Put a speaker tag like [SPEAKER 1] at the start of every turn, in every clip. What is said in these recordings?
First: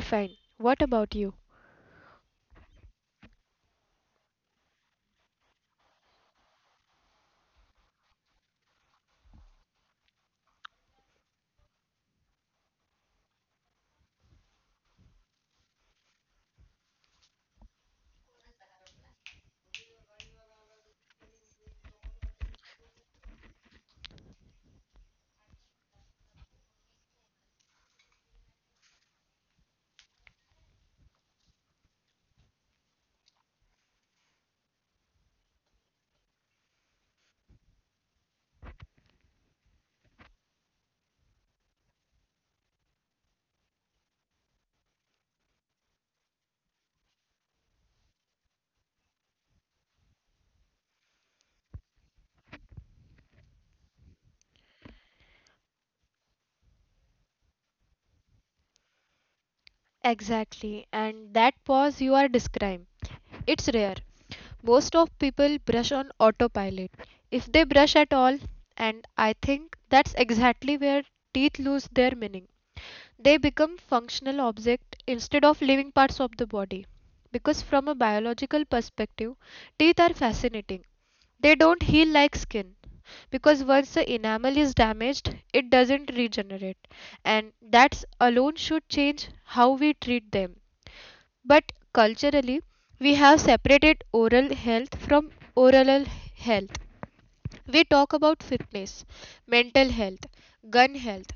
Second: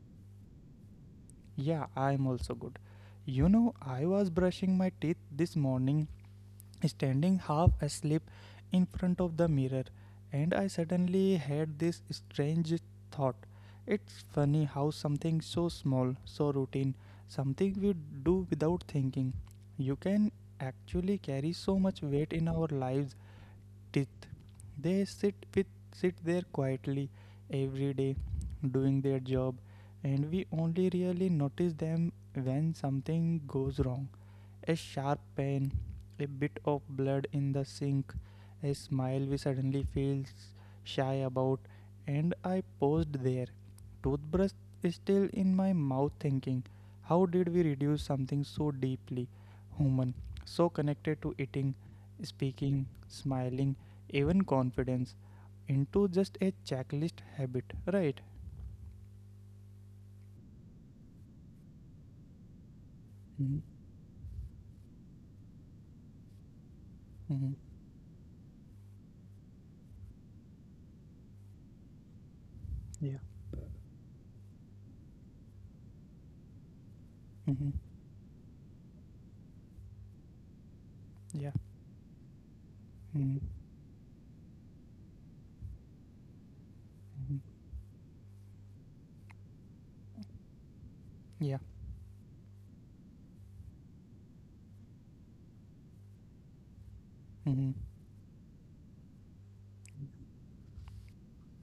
[SPEAKER 1] fine. What about you?
[SPEAKER 2] Yeah, I am also good. You know, I was brushing my teeth this morning standing half asleep in front of the mirror, and I suddenly had this strange thought. It's funny how something so small, so routine, something we do without thinking, you can actually carry so much weight in our lives. Teeth, they sit with sit there quietly every day, doing their job, and we only really notice them when something goes wrong, a sharp pain, a bit of blood in the sink, a smile we suddenly feel shy about, and I paused there. Toothbrush is still in my mouth thinking, how did we reduce something so deeply human, so connected to eating, speaking, smiling, even confidence, into just a checklist habit, right?
[SPEAKER 1] Exactly, and that pause you are describing, it's
[SPEAKER 2] Mm-hmm.
[SPEAKER 1] rare. Most of people brush on autopilot, if they
[SPEAKER 2] Mm-hmm.
[SPEAKER 1] brush at all, and I think that's exactly where teeth lose their meaning.
[SPEAKER 2] Yeah.
[SPEAKER 1] They become functional objects instead of living parts of the body. Because
[SPEAKER 2] Mm-hmm.
[SPEAKER 1] from a biological perspective, teeth are fascinating. They
[SPEAKER 2] Yeah.
[SPEAKER 1] don't heal like skin.
[SPEAKER 2] Mm-hmm.
[SPEAKER 1] Because once the enamel is damaged, it doesn't regenerate, and
[SPEAKER 2] Mm-hmm.
[SPEAKER 1] that alone should change how we treat them.
[SPEAKER 2] Yeah.
[SPEAKER 1] But culturally, we have separated oral health from oral health.
[SPEAKER 2] Mm-hmm.
[SPEAKER 1] We talk about fitness, mental health, gun health,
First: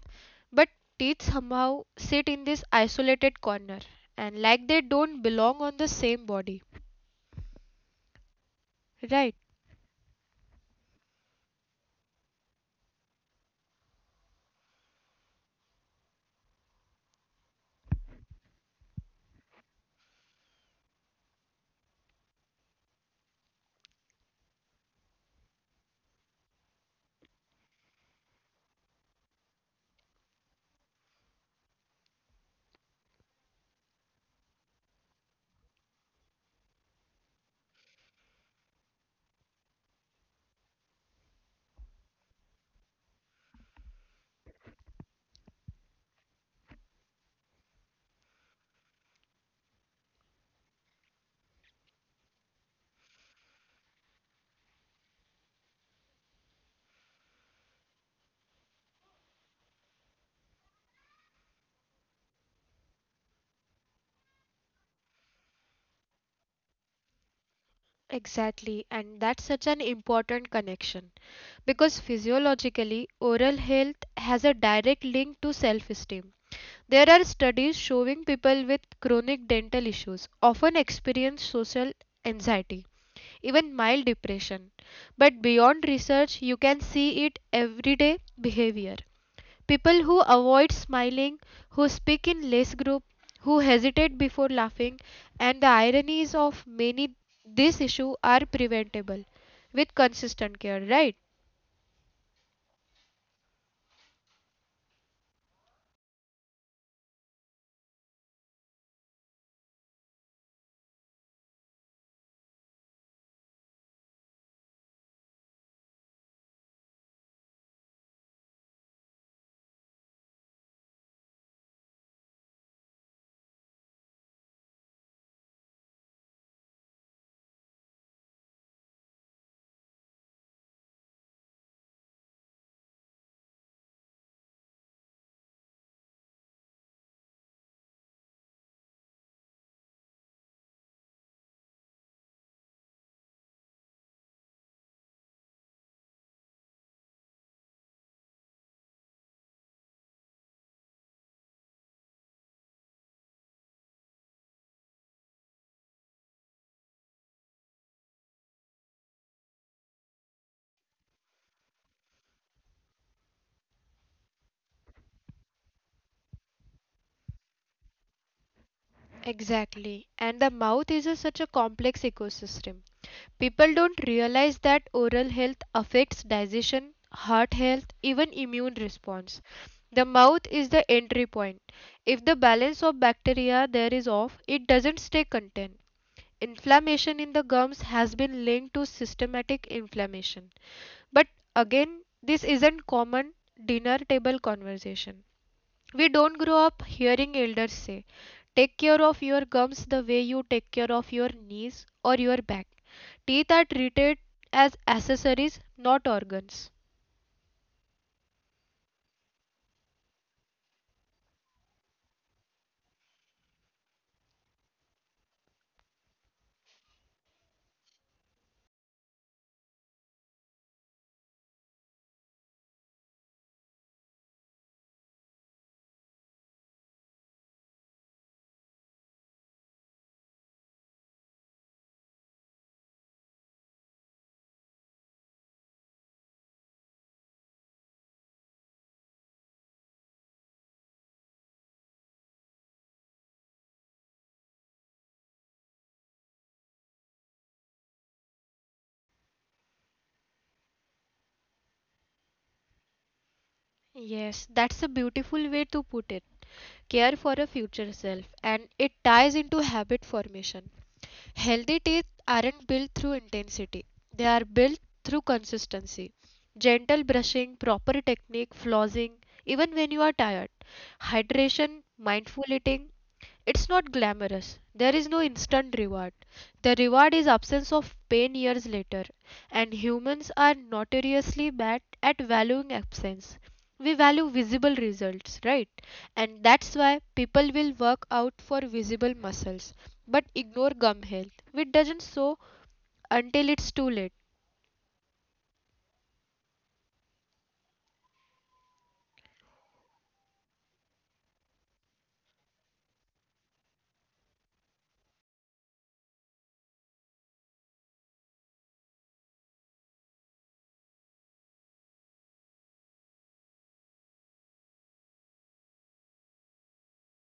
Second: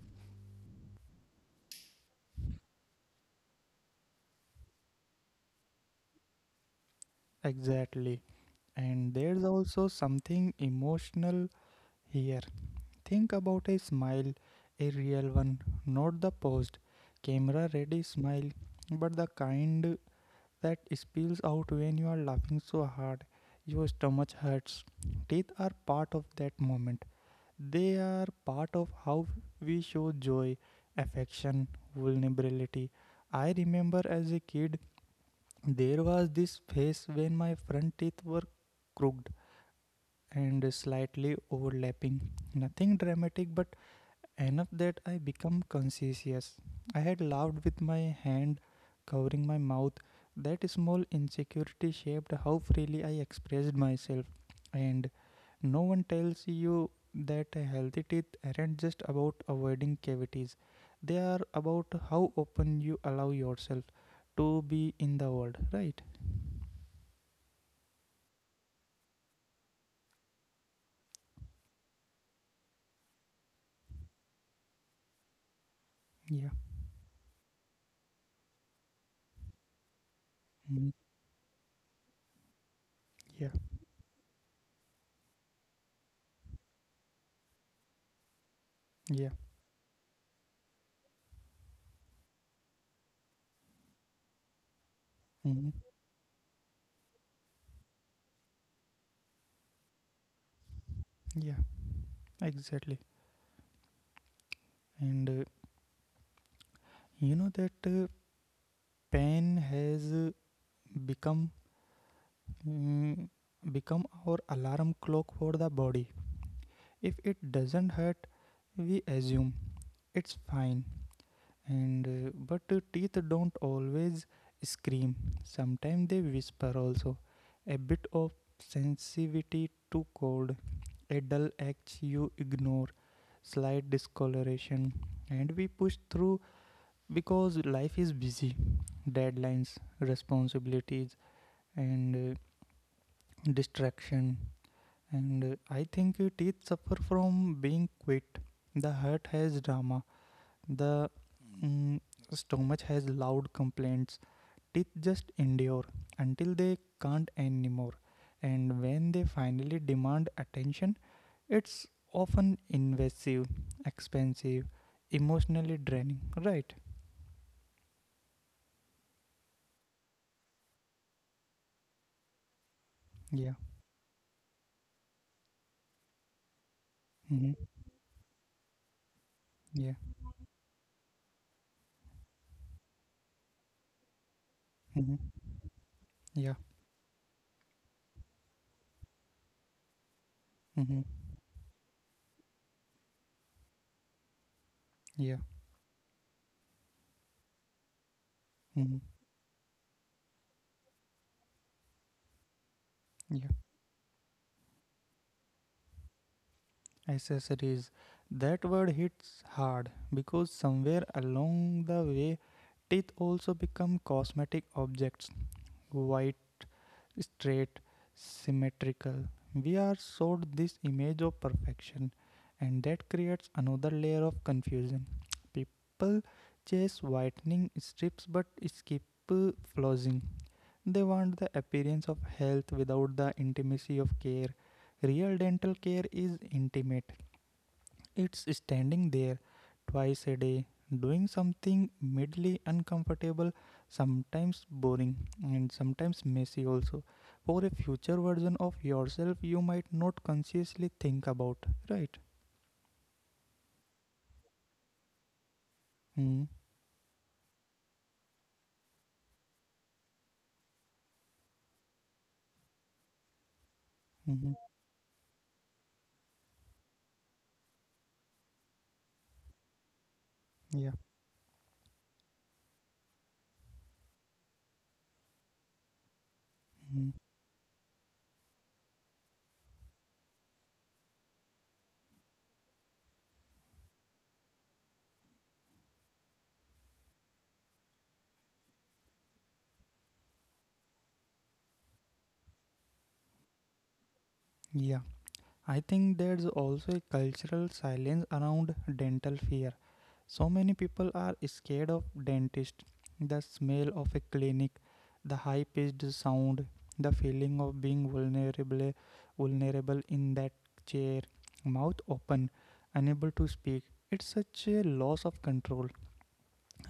[SPEAKER 1] but teeth somehow sit in this isolated corner and like they don't belong on the same body,
[SPEAKER 2] Exactly. And
[SPEAKER 1] right?
[SPEAKER 2] there's also something emotional here. Think about a smile, a real one, not the posed, camera ready smile, but the kind that spills out when you are laughing so hard. Your stomach hurts. Teeth are part of that moment. They are part of how we show joy, affection, vulnerability. I remember as a kid, there was this phase when my front teeth were crooked and slightly overlapping. Nothing dramatic, but enough that I become conscious. I had laughed with my hand covering my mouth. That small insecurity shaped how freely I expressed myself. And no one tells you that healthy teeth aren't just about avoiding cavities, they are about how open you allow yourself to be in the world, right?
[SPEAKER 1] Exactly, and that's such an important connection because physiologically, oral health has a direct link to self
[SPEAKER 2] Yeah.
[SPEAKER 1] esteem. There are studies showing people with chronic dental issues
[SPEAKER 2] Mhm.
[SPEAKER 1] often experience social anxiety,
[SPEAKER 2] Yeah.
[SPEAKER 1] even mild depression. But beyond research, you can see it everyday behavior.
[SPEAKER 2] Yeah.
[SPEAKER 1] People who avoid smiling, who speak in less group, who hesitate before laughing,
[SPEAKER 2] Mhm.
[SPEAKER 1] and the ironies of many this issue are preventable with consistent care, right?
[SPEAKER 2] Yeah. Exactly. And you know that pen has become mm, become our alarm clock for the body. If it doesn't hurt, we assume it's fine. And but teeth don't always scream. Sometimes they whisper also. A bit of sensitivity to cold, a dull edge you ignore, slight discoloration, and we push through because life is busy, deadlines, responsibilities, and distraction, and I think teeth suffer from being quit. The heart has drama the Mm. mm, stomach has loud complaints, teeth just endure until they can't anymore, and when they finally demand attention, it's often invasive, expensive, emotionally draining, right?
[SPEAKER 1] Exactly. And the mouth is such a complex ecosystem.
[SPEAKER 2] Yeah.
[SPEAKER 1] People don't realize that oral health affects digestion, heart
[SPEAKER 2] Hmm.
[SPEAKER 1] health, even immune response.
[SPEAKER 2] Yeah.
[SPEAKER 1] The mouth is the entry point. If the balance of bacteria there is off, it doesn't stay
[SPEAKER 2] Hmm.
[SPEAKER 1] content.
[SPEAKER 2] Yeah.
[SPEAKER 1] Inflammation in the gums has been linked to systematic inflammation.
[SPEAKER 2] Hmm.
[SPEAKER 1] But again, this isn't common dinner table conversation.
[SPEAKER 2] Yeah.
[SPEAKER 1] We don't grow up hearing elders say, take care
[SPEAKER 2] Hmm.
[SPEAKER 1] of your gums the way you take care of your knees or your back. Teeth
[SPEAKER 2] Yeah.
[SPEAKER 1] are treated as accessories, not organs.
[SPEAKER 2] Accessories. That word hits hard because somewhere along the way, teeth also become cosmetic objects. White, straight, symmetrical. We are sold this image of perfection, and that creates another layer of confusion. People chase whitening strips but skip flossing. They want the appearance of health without the intimacy of care. Real dental care is intimate. It's standing there twice a day, doing something mildly uncomfortable, sometimes boring, and sometimes messy also. For a future version of yourself, you might not consciously think about, right?
[SPEAKER 1] Yes, that's a beautiful way to put it.
[SPEAKER 2] Mm-hmm.
[SPEAKER 1] Care for a future self, and it ties into habit formation. Healthy teeth aren't built through intensity, they are
[SPEAKER 2] Mm-hmm.
[SPEAKER 1] built through consistency. Gentle brushing, proper technique, flossing, even when you are tired,
[SPEAKER 2] Yeah.
[SPEAKER 1] hydration, mindful eating, it's not glamorous. There is no instant reward. The reward
[SPEAKER 2] Mm-hmm.
[SPEAKER 1] is absence of pain years later, and humans are notoriously bad at valuing absence. We value visible results, right? And that's why people will work out for visible muscles but ignore gum health, which doesn't show until it's too late.
[SPEAKER 2] Yeah. I think there's also a cultural silence around dental fear. So many people are scared of dentist, the smell of a clinic, the high pitched sound, the feeling of being vulnerable vulnerable in that chair, mouth open, unable to speak. It's such a loss of control.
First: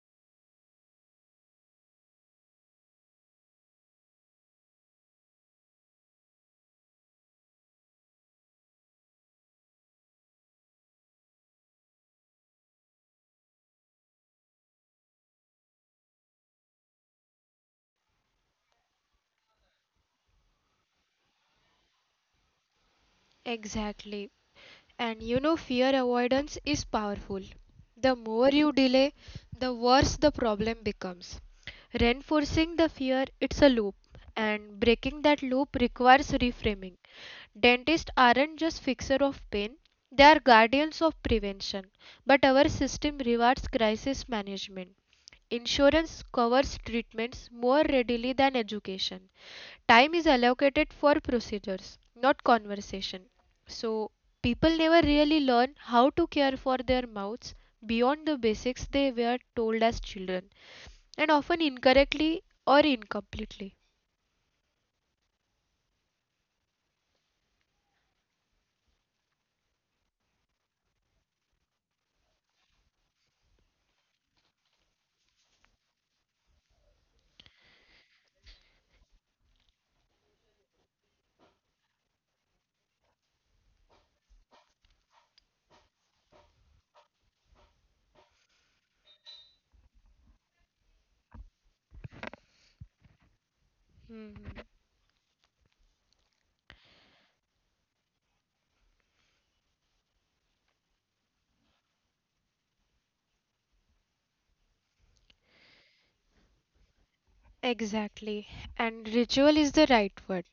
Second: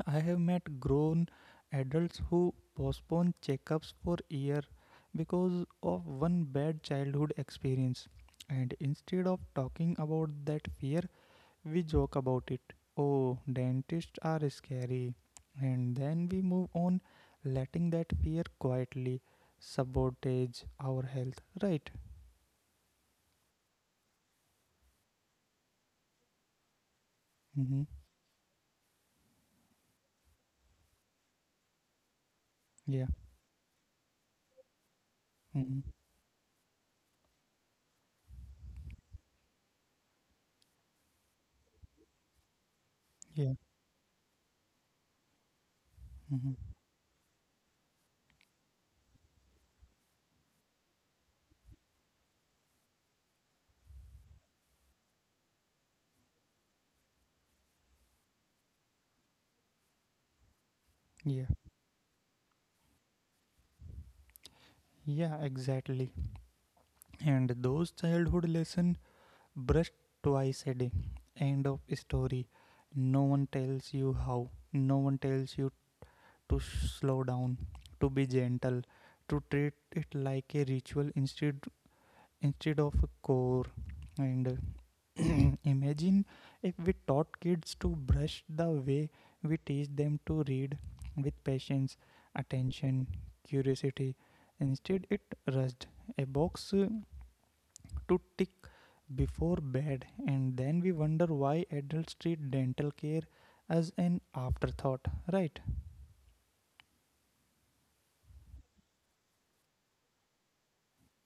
[SPEAKER 2] I have met grown adults who postpone checkups for years because of one bad childhood experience. And instead of talking about that fear, we joke about it. Oh, dentists are scary. And then we move on, letting that fear quietly sabotage our health, right?
[SPEAKER 1] Exactly. And fear avoidance is powerful.
[SPEAKER 2] Mm-hmm.
[SPEAKER 1] The more you delay, the worse the problem becomes. Reinforcing
[SPEAKER 2] Yeah.
[SPEAKER 1] the fear, it's a loop, and breaking
[SPEAKER 2] Mm-hmm.
[SPEAKER 1] that loop requires reframing. Dentists aren't just fixers of pain, they are guardians of prevention. But
[SPEAKER 2] Yeah.
[SPEAKER 1] our system rewards crisis management.
[SPEAKER 2] Mm-hmm.
[SPEAKER 1] Insurance covers treatments more readily than education. Time is allocated for procedures, not conversation. So, people never really learn how to care for their mouths beyond the basics they were told as children,
[SPEAKER 2] Yeah.
[SPEAKER 1] and often incorrectly or incompletely.
[SPEAKER 2] Yeah, exactly. And those childhood lessons, brush twice a day. End of story. No one tells you how. No one tells you to slow down, to be gentle, to treat it like a ritual instead instead of a chore. And imagine if we taught kids to brush the way we teach them to read, with patience, attention, curiosity. Instead,
[SPEAKER 1] Hmm.
[SPEAKER 2] it rushed. A box to tick before bed, and then we wonder why adults treat dental care as an afterthought, right?
[SPEAKER 1] Exactly. And ritual is the right word.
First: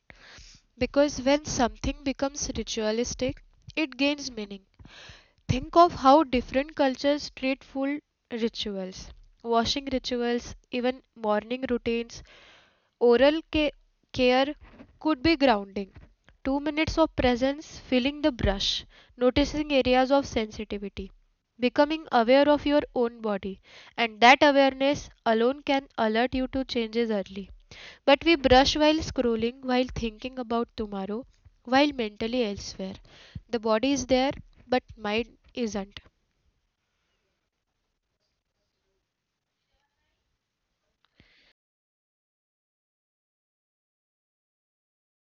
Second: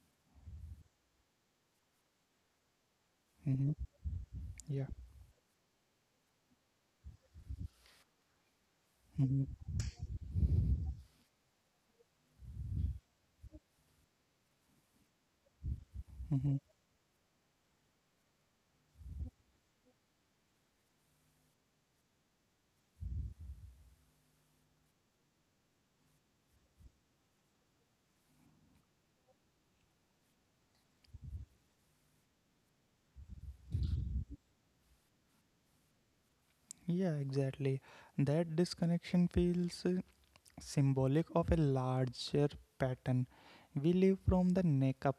[SPEAKER 1] Because when something becomes ritualistic,
[SPEAKER 2] Mm-hmm.
[SPEAKER 1] it gains meaning.
[SPEAKER 2] Yeah.
[SPEAKER 1] Think of how different cultures treat food rituals,
[SPEAKER 2] Mm-hmm.
[SPEAKER 1] washing rituals, even morning routines. Oral care could be grounding.
[SPEAKER 2] Mm-hmm.
[SPEAKER 1] 2 minutes of presence, feeling the brush, noticing areas of sensitivity, becoming aware of your own body, and that awareness alone can alert you to changes early. But we brush while scrolling, while thinking about tomorrow, while mentally elsewhere. The body is there, but mind isn't.
[SPEAKER 2] Yeah, exactly. That disconnection feels symbolic of a larger pattern. We live from the neck up,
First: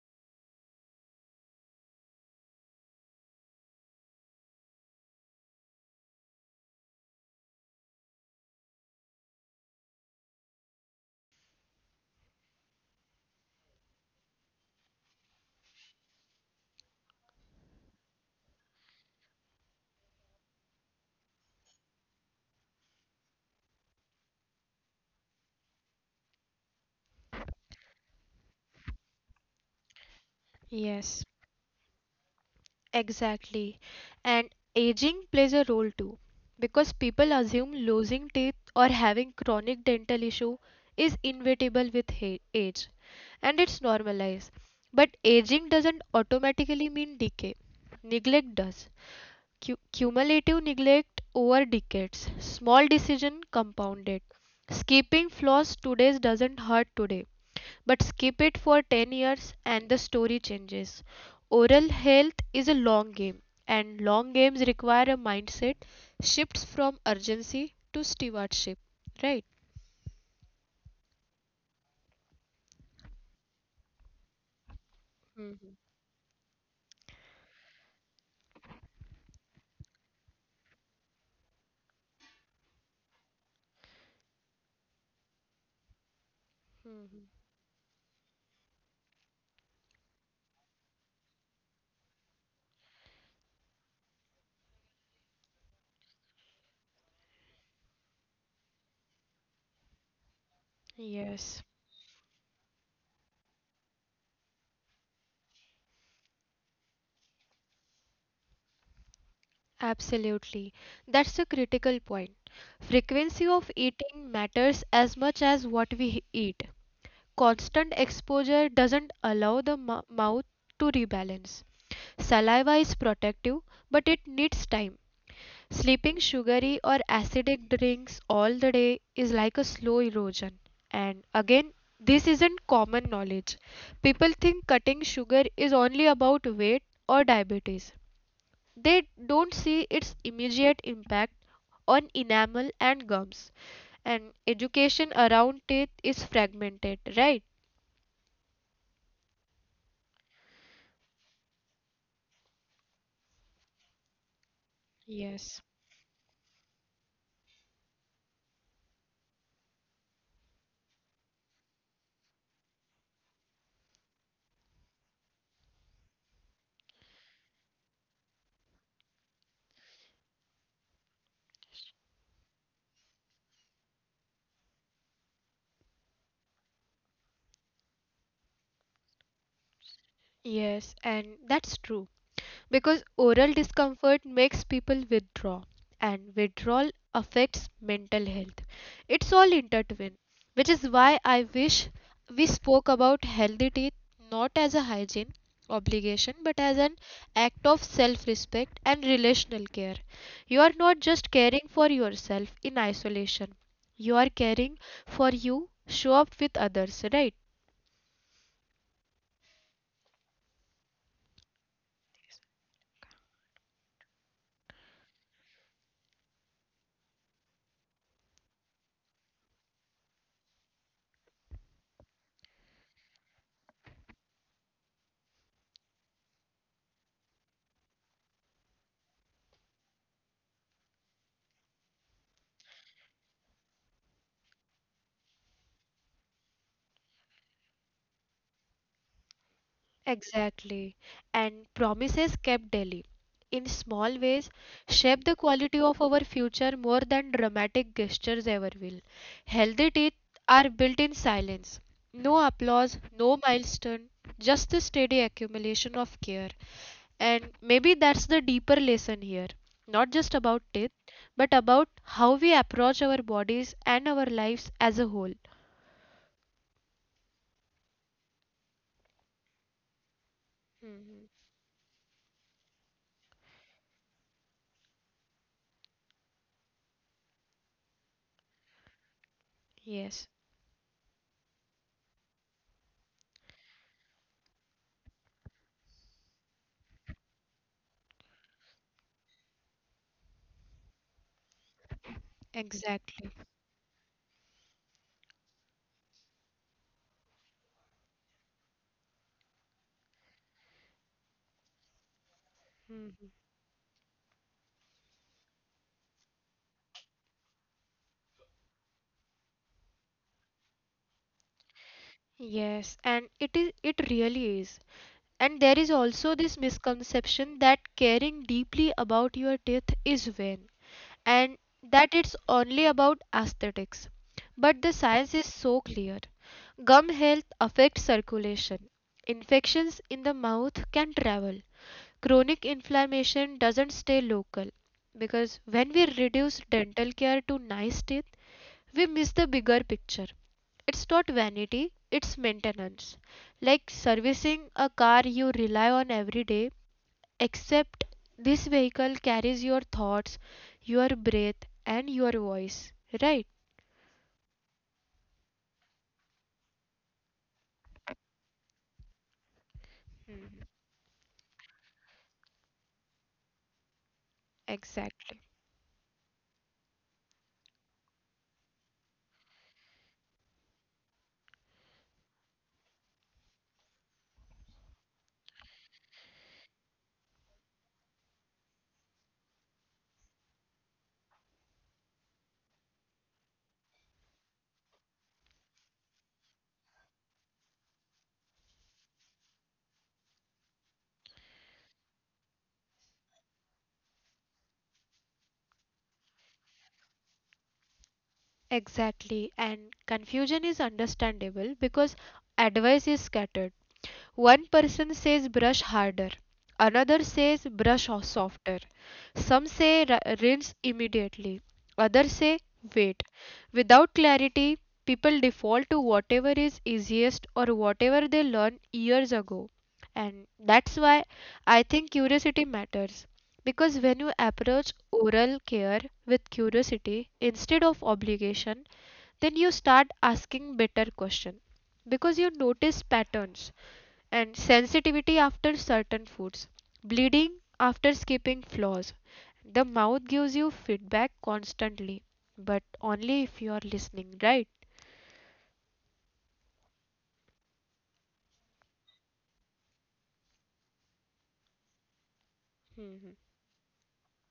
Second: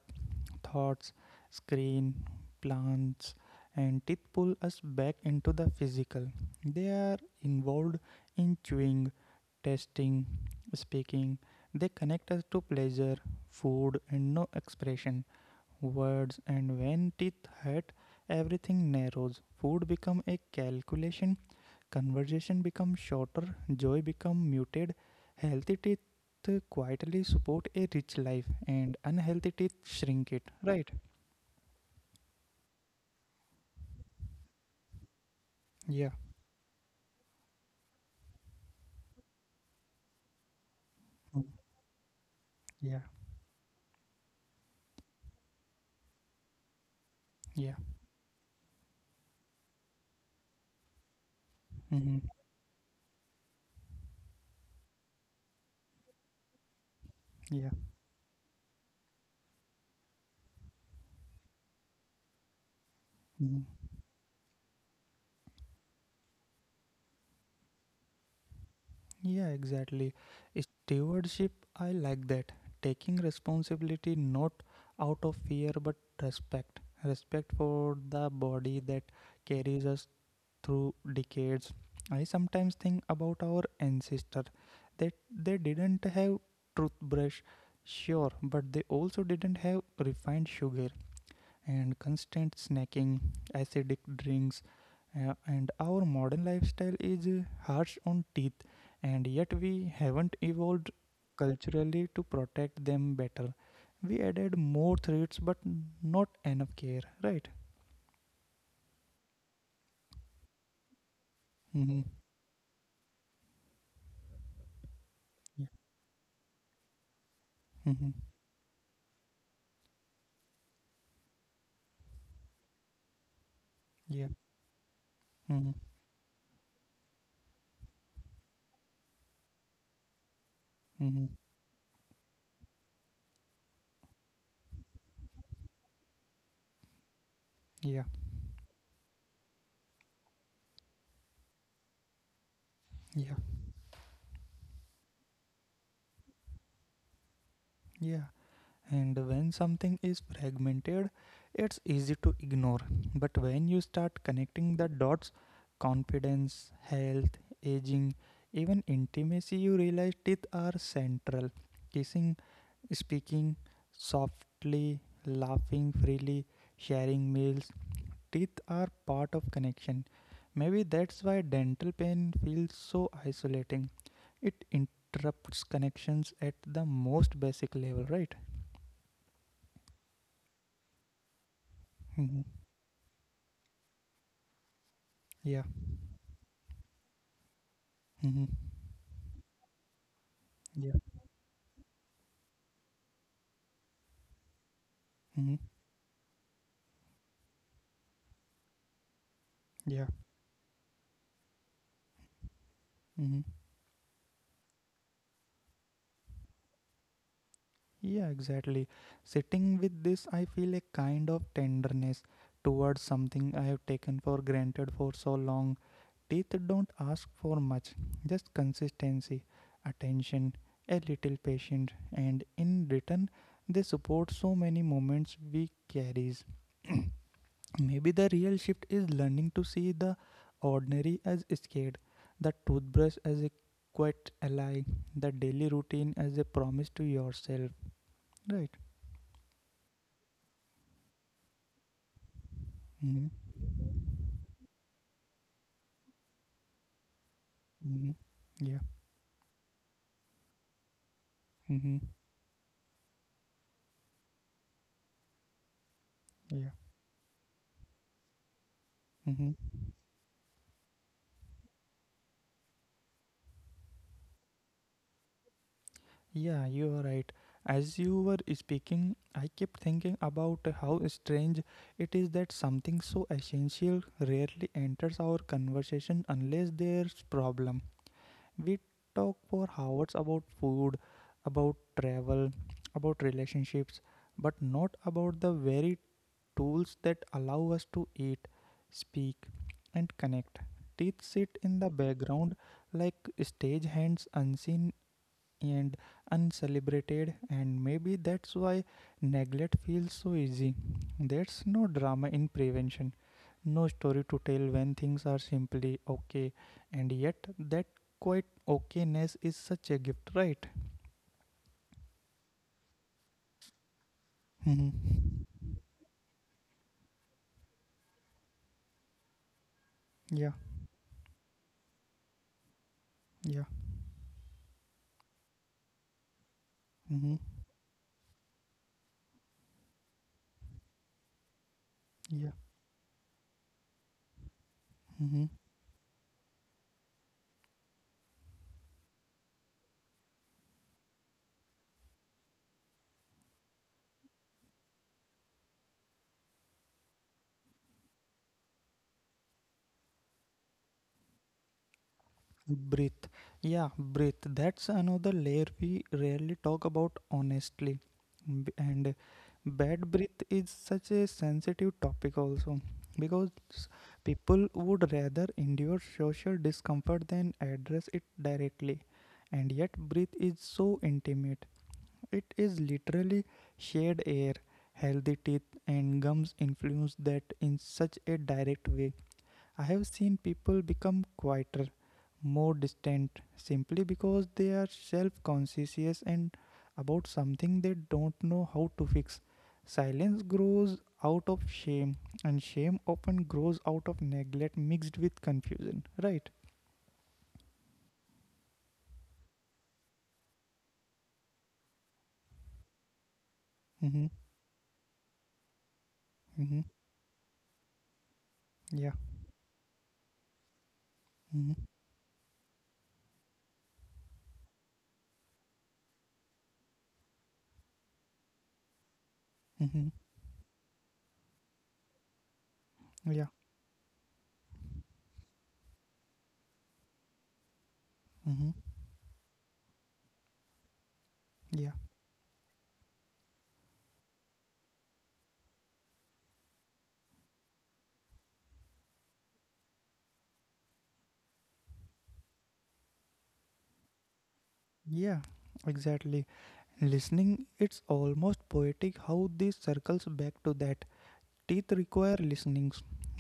[SPEAKER 2] thoughts, screen, plants, and teeth pull us back into the physical. They are involved in chewing, tasting, speaking. They connect us to pleasure, food, and no expression, words, and when teeth hurt, everything narrows. Food become a calculation, conversation becomes shorter, joy become muted, healthy teeth quietly support a rich life and unhealthy teeth shrink it, right?
[SPEAKER 1] Yes, exactly. And aging plays a role
[SPEAKER 2] Yeah.
[SPEAKER 1] too, because people assume losing teeth or having chronic dental issue is
[SPEAKER 2] Mm.
[SPEAKER 1] inevitable with age,
[SPEAKER 2] Yeah.
[SPEAKER 1] and it's normalized. But aging doesn't automatically mean decay.
[SPEAKER 2] Yeah.
[SPEAKER 1] Neglect does. Cumulative neglect over decades.
[SPEAKER 2] Mm-hmm.
[SPEAKER 1] Small decision compounded. Skipping floss today doesn't hurt today,
[SPEAKER 2] Yeah.
[SPEAKER 1] but skip it for 10 years and the story changes. Oral health is a long game,
[SPEAKER 2] Mm-hmm.
[SPEAKER 1] and long games require a mindset shifts from urgency to stewardship. Right?
[SPEAKER 2] Yeah, exactly. Stewardship, I like that. Taking responsibility not out of fear but respect. Respect for the body that carries us through decades. I sometimes think about our ancestor that they didn't have toothbrush, sure, but they also didn't have refined sugar and constant snacking, acidic drinks, and our modern lifestyle is harsh on teeth, and yet we haven't evolved
[SPEAKER 1] Yes,
[SPEAKER 2] culturally to protect them better. We added more threats, but not enough care, right?
[SPEAKER 1] absolutely. That's a critical
[SPEAKER 2] Mm-hmm.
[SPEAKER 1] point. Frequency of eating matters as much as
[SPEAKER 2] Yeah.
[SPEAKER 1] what we eat. Constant
[SPEAKER 2] Mm-hmm.
[SPEAKER 1] exposure doesn't allow the mouth to rebalance. Saliva is protective, but it
[SPEAKER 2] Yeah.
[SPEAKER 1] needs time.
[SPEAKER 2] Mm-hmm.
[SPEAKER 1] Sleeping sugary or acidic drinks all the day is like a slow erosion. And
[SPEAKER 2] Mm-hmm.
[SPEAKER 1] again, this isn't common knowledge. People think cutting sugar is only about weight or diabetes.
[SPEAKER 2] Yeah.
[SPEAKER 1] They don't see its immediate impact on enamel and
[SPEAKER 2] Yeah.
[SPEAKER 1] gums. And education around teeth is fragmented, right?
[SPEAKER 2] Yeah. And when something is fragmented, it's easy to ignore. But when you start connecting the dots,
[SPEAKER 1] Yes.
[SPEAKER 2] confidence, health, aging, even intimacy, you realize teeth are central. Kissing, speaking softly, laughing freely, sharing meals, teeth are part of connection. Maybe that's why dental pain feels so isolating. It interrupts connections at the most basic level, right?
[SPEAKER 1] Yes, and that's true
[SPEAKER 2] Mhm.
[SPEAKER 1] because oral discomfort makes people withdraw,
[SPEAKER 2] Yeah.
[SPEAKER 1] and withdrawal affects mental health.
[SPEAKER 2] Mm-hmm.
[SPEAKER 1] It's all intertwined, which is
[SPEAKER 2] Yeah.
[SPEAKER 1] why I wish we spoke about healthy teeth not as a hygiene
[SPEAKER 2] Mm-hmm.
[SPEAKER 1] obligation but as an act of self respect and relational care.
[SPEAKER 2] Yeah.
[SPEAKER 1] You are not just caring for yourself in isolation,
[SPEAKER 2] Mm-hmm.
[SPEAKER 1] you are caring for you, show up with others, right?
[SPEAKER 2] Yeah, exactly. Sitting with this, I feel a kind of tenderness towards something I have taken for granted for so long. Teeth don't ask for much, just consistency, attention, a little patience, and in return, they support so many moments we carries. Maybe the real shift is learning to see the ordinary as scared, the toothbrush as a quite ally, the daily routine as a promise to yourself. Right.
[SPEAKER 1] Exactly. And promises kept daily,
[SPEAKER 2] Mm-hmm.
[SPEAKER 1] in small ways, shape the quality of our future more than dramatic
[SPEAKER 2] Mm-hmm.
[SPEAKER 1] gestures ever
[SPEAKER 2] Yeah.
[SPEAKER 1] will. Healthy teeth are built in silence.
[SPEAKER 2] Mm-hmm.
[SPEAKER 1] No applause, no milestone, just the steady accumulation of care.
[SPEAKER 2] Yeah.
[SPEAKER 1] And maybe that's the deeper lesson
[SPEAKER 2] Mm-hmm.
[SPEAKER 1] here. Not just about teeth, but about how we approach our bodies and our lives as a whole.
[SPEAKER 2] Yeah, you are right. As you were speaking, I kept thinking about how
[SPEAKER 1] Mhm.
[SPEAKER 2] strange it is that something so essential rarely enters our conversation unless there's problem. We talk for hours
[SPEAKER 1] Yes,
[SPEAKER 2] about food, about travel, about relationships, but not about the very tools that allow us to eat, speak, and connect. Teeth sit in the background like
[SPEAKER 1] exactly.
[SPEAKER 2] stage hands, unseen and uncelebrated, and maybe that's why neglect feels so easy. There's no drama in prevention,
[SPEAKER 1] Hmm.
[SPEAKER 2] no story to tell when things are simply okay, and yet that quite okayness is such a gift, right?
[SPEAKER 1] Yes, and it really is.
[SPEAKER 2] Mhm.
[SPEAKER 1] And there is also this misconception that caring deeply about your teeth is
[SPEAKER 2] Yeah,
[SPEAKER 1] vain and that it's only about
[SPEAKER 2] yeah,
[SPEAKER 1] aesthetics. But the science is so clear. Gum
[SPEAKER 2] hmm,
[SPEAKER 1] health affects circulation. Infections in the mouth can travel.
[SPEAKER 2] yeah.
[SPEAKER 1] Chronic inflammation doesn't stay local
[SPEAKER 2] Mhm.
[SPEAKER 1] because when we reduce dental care to nice teeth, we miss the bigger picture. It's not vanity, it's maintenance. Like servicing a car you rely on every day, except this vehicle carries your thoughts, your breath, and your voice,
[SPEAKER 2] Breathe.
[SPEAKER 1] right?
[SPEAKER 2] Yeah, breathe. That's another layer we rarely talk about honestly. And bad breath is such a sensitive topic also because people would
[SPEAKER 1] Exactly.
[SPEAKER 2] rather endure social discomfort than address it directly. And yet, breath is so intimate. It is literally shared air, healthy teeth, and gums influence that in such a direct way. I have seen people become quieter, more distant, simply because they are self conscious and about something they don't know how to fix. Silence grows out of shame, and shame often grows out of neglect mixed with confusion, right?
[SPEAKER 1] Exactly, and confusion is understandable because advice is scattered.
[SPEAKER 2] Mm-hmm.
[SPEAKER 1] One person says brush harder,
[SPEAKER 2] Mm-hmm.
[SPEAKER 1] another says brush softer.
[SPEAKER 2] Yeah.
[SPEAKER 1] Some say rinse immediately,
[SPEAKER 2] Mm-hmm.
[SPEAKER 1] others say wait. Without clarity, people default to whatever is easiest or whatever they learned years ago.
[SPEAKER 2] Mm-hmm.
[SPEAKER 1] And that's why I think curiosity matters.
[SPEAKER 2] Yeah.
[SPEAKER 1] Because when you approach oral care with curiosity instead of obligation,
[SPEAKER 2] Mm-hmm.
[SPEAKER 1] then you start asking better questions because you
[SPEAKER 2] Yeah.
[SPEAKER 1] notice patterns and sensitivity after certain foods, bleeding after skipping floors. The mouth gives you feedback constantly, but only if you are listening, right?
[SPEAKER 2] Yeah. Exactly. Listening, it's almost poetic how this circles back to that. Teeth
[SPEAKER 1] Hmm.
[SPEAKER 2] require listening,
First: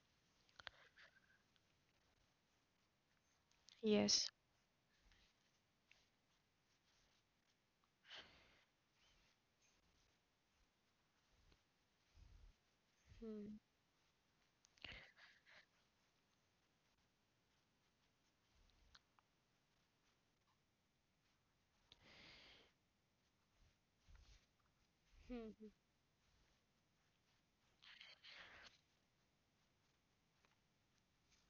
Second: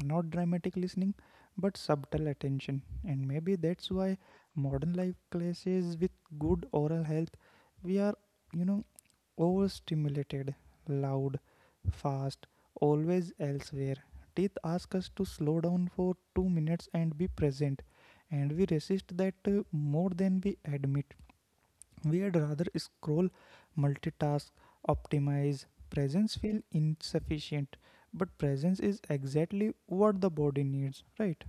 [SPEAKER 2] not dramatic listening, but subtle attention. And maybe that's why
[SPEAKER 1] Yes.
[SPEAKER 2] modern life classes with good oral health, we are, you know, overstimulated, loud, fast, always
[SPEAKER 1] Mm.
[SPEAKER 2] elsewhere. Teeth ask us to slow down for 2 minutes and be present, and we resist that more than we admit. We'd rather scroll, multitask, optimize. Presence feels insufficient, but presence is exactly what the body needs, right?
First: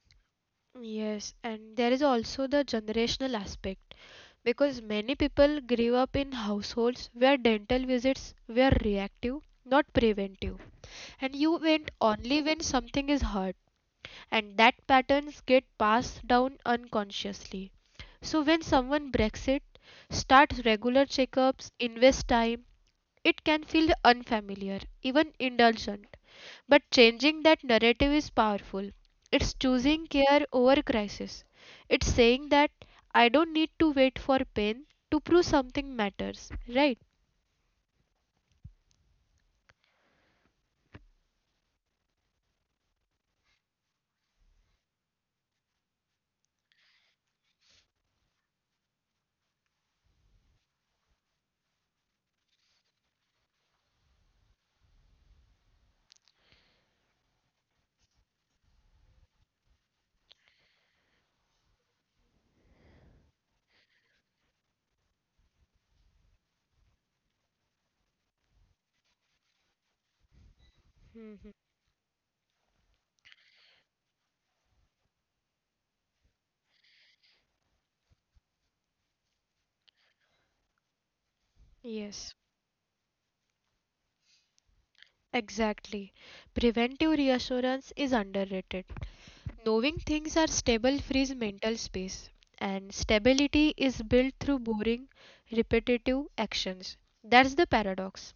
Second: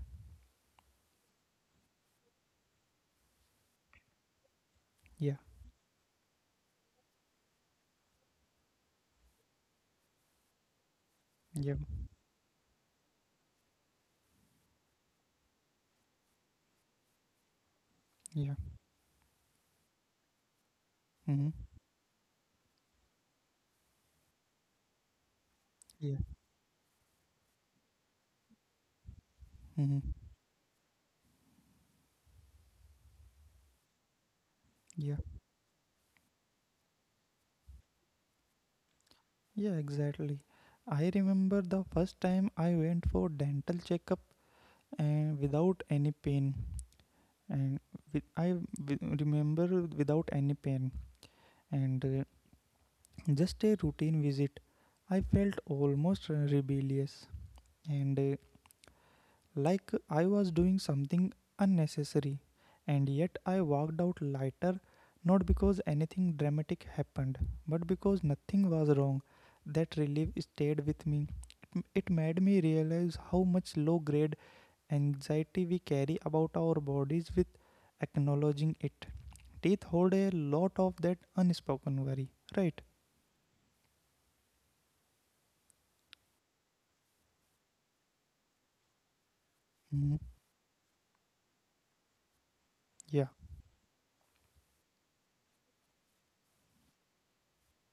[SPEAKER 1] Yes, and there is also the generational aspect because
[SPEAKER 2] Yeah,
[SPEAKER 1] many people grew up in households where dental visits were reactive, not preventive,
[SPEAKER 2] yeah,
[SPEAKER 1] and you went only when something is hurt. And that patterns get passed down unconsciously,
[SPEAKER 2] yeah.
[SPEAKER 1] so when someone breaks it, starts regular
[SPEAKER 2] Mm-hmm.
[SPEAKER 1] checkups, invests time, it can feel unfamiliar, even
[SPEAKER 2] Yeah.
[SPEAKER 1] indulgent. But changing that narrative is powerful. It's
[SPEAKER 2] Mm-hmm.
[SPEAKER 1] choosing care over crisis. It's saying that I don't need to wait for pain
[SPEAKER 2] Yeah.
[SPEAKER 1] to prove something matters, right?
[SPEAKER 2] Yeah, exactly. I remember the first time I went for dental checkup and without any pain and with, I w- remember without any pain and just a routine visit. I felt almost rebellious, and like I was doing something unnecessary, and yet I walked out lighter, not because anything dramatic happened, but because nothing was wrong. That relief stayed with me. It made me realize how much low grade anxiety we carry about our bodies with acknowledging it. Teeth hold a lot of that
[SPEAKER 1] Yes,
[SPEAKER 2] unspoken worry, right?
[SPEAKER 1] exactly. Preventive reassurance is underrated. Knowing things are
[SPEAKER 2] Mhm.
[SPEAKER 1] stable frees mental space, and
[SPEAKER 2] Yeah.
[SPEAKER 1] stability is built through boring, repetitive actions. That's the paradox.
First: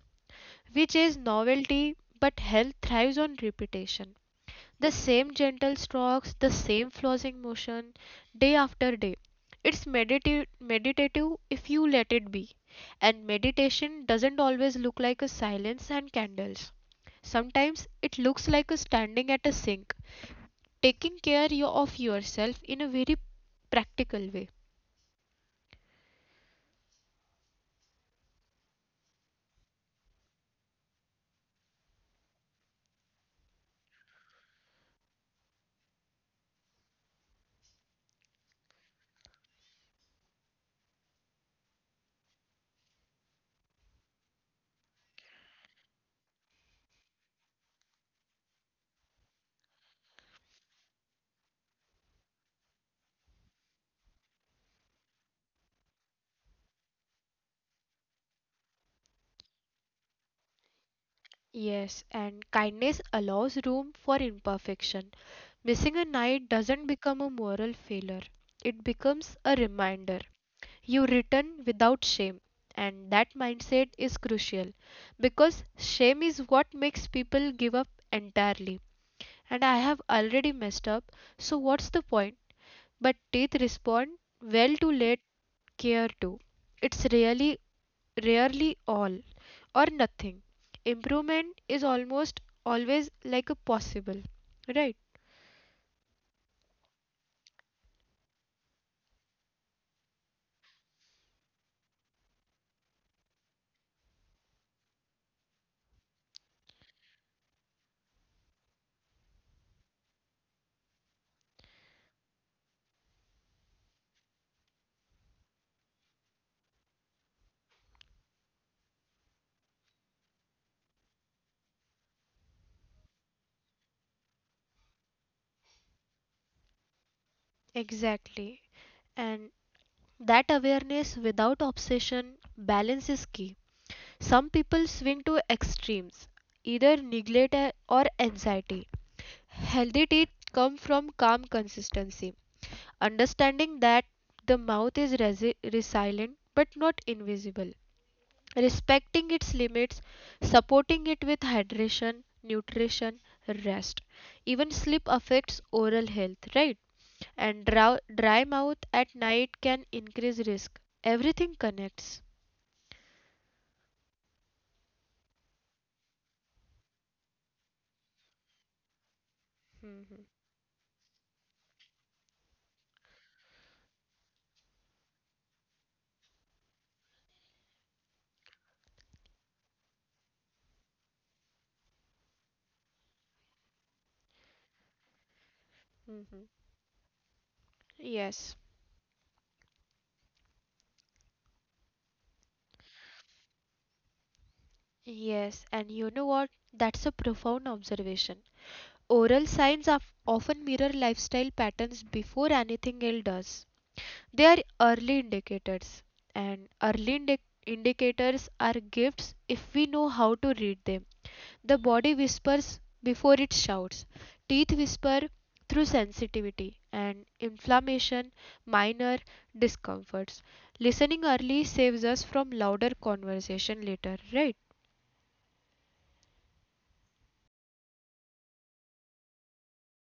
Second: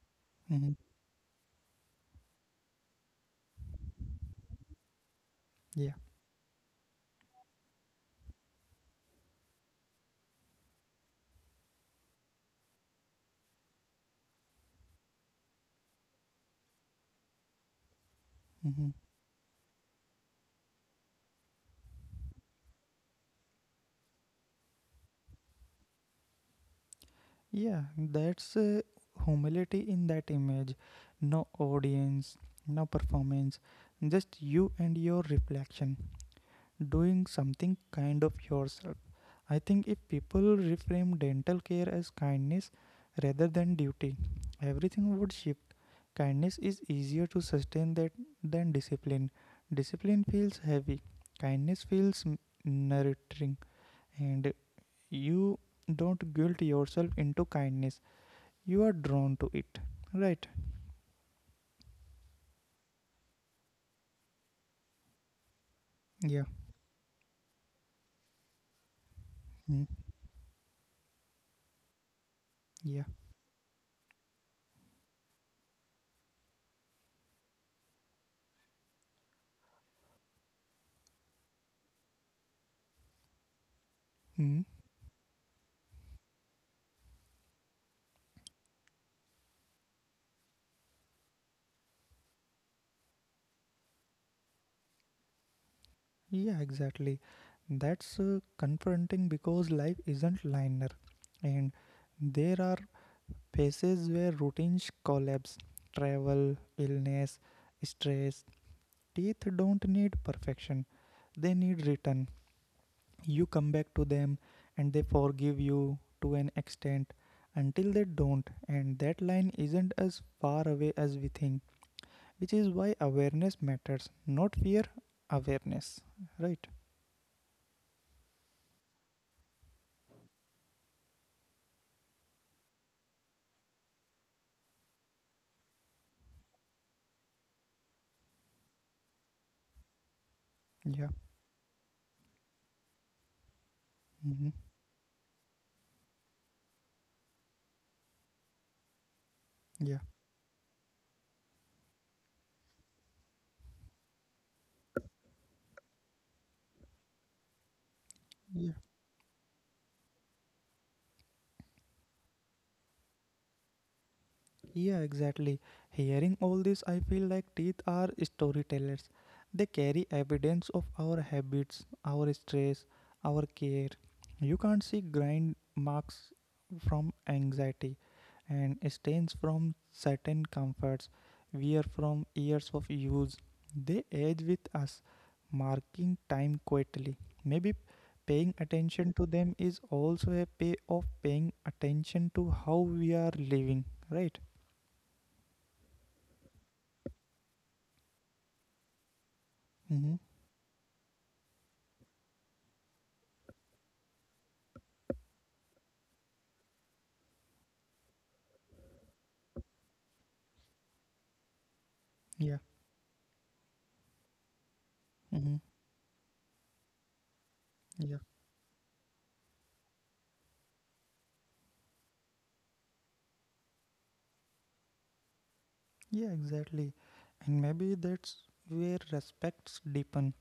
[SPEAKER 2] Mhm.
[SPEAKER 1] We chase novelty, but health thrives on repetition. The same gentle
[SPEAKER 2] Yeah.
[SPEAKER 1] strokes, the same flossing motion, day after day. It's meditative if you let it be. And meditation doesn't always look like a silence and candles. Sometimes it looks like a
[SPEAKER 2] Mhm.
[SPEAKER 1] standing at a sink taking care of yourself in a very practical way.
[SPEAKER 2] Yeah, that's humility in that image. No audience, no performance, just you and your reflection, doing something kind of yourself. I think if people reframe dental care as kindness rather than duty, everything would shift. Kindness is easier to sustain that than discipline. Discipline feels heavy, kindness feels nurturing, and you don't guilt yourself into kindness, you are drawn to it, right?
[SPEAKER 1] Yes, and kindness allows room for imperfection. Missing a
[SPEAKER 2] Yeah.
[SPEAKER 1] night doesn't become a moral failure, it becomes
[SPEAKER 2] Mm.
[SPEAKER 1] a reminder. You return without shame,
[SPEAKER 2] Yeah.
[SPEAKER 1] and that mindset is crucial because shame is what makes people give up entirely. And I have already messed up, so what's the point? But teeth respond
[SPEAKER 2] Mm.
[SPEAKER 1] well to late care too. It's really rarely all or nothing. Improvement is almost always like a possible, right?
[SPEAKER 2] Yeah, exactly. That's confronting because life isn't linear, and there are phases where routines collapse: travel, illness, stress. Teeth don't need perfection, they need return. You come back to them, and they forgive you to an extent, until they don't, and that line isn't as far away as we think, which is why awareness matters, not fear. Awareness, right?
[SPEAKER 1] Exactly. And that awareness without obsession, balance is key. Some people swing to extremes, either neglect or anxiety. Healthy teeth come
[SPEAKER 2] Yeah.
[SPEAKER 1] from calm consistency, understanding that
[SPEAKER 2] Hmm.
[SPEAKER 1] the mouth is resilient but not invisible. Respecting its
[SPEAKER 2] Yeah.
[SPEAKER 1] limits, supporting it with hydration, nutrition, rest. Even sleep affects oral health, right? And dry
[SPEAKER 2] Yeah.
[SPEAKER 1] mouth at night can increase risk. Everything connects.
[SPEAKER 2] Yeah, exactly. Hearing all this, I feel like teeth are storytellers. They carry
[SPEAKER 1] Mhm.
[SPEAKER 2] evidence of our habits, our stress, our care. You can't see grind marks from anxiety and stains from certain comforts, wear from years of use. They age with us, marking time quietly. Maybe paying
[SPEAKER 1] Yes.
[SPEAKER 2] attention to them is also a pay of paying attention to how we are living, right?
[SPEAKER 1] Yes, and you know what? That's a profound observation. Oral
[SPEAKER 2] Mm-hmm.
[SPEAKER 1] signs of often mirror lifestyle patterns before anything else does. They are early indicators, and early indicators are gifts if we know how to read them. The body
[SPEAKER 2] Yeah.
[SPEAKER 1] whispers before it shouts, teeth whisper
[SPEAKER 2] Mm-hmm.
[SPEAKER 1] through sensitivity and
[SPEAKER 2] Yeah.
[SPEAKER 1] inflammation, minor discomforts. Listening early saves us from louder conversation later, right?
[SPEAKER 2] Yeah, exactly. And maybe that's where respects deepen.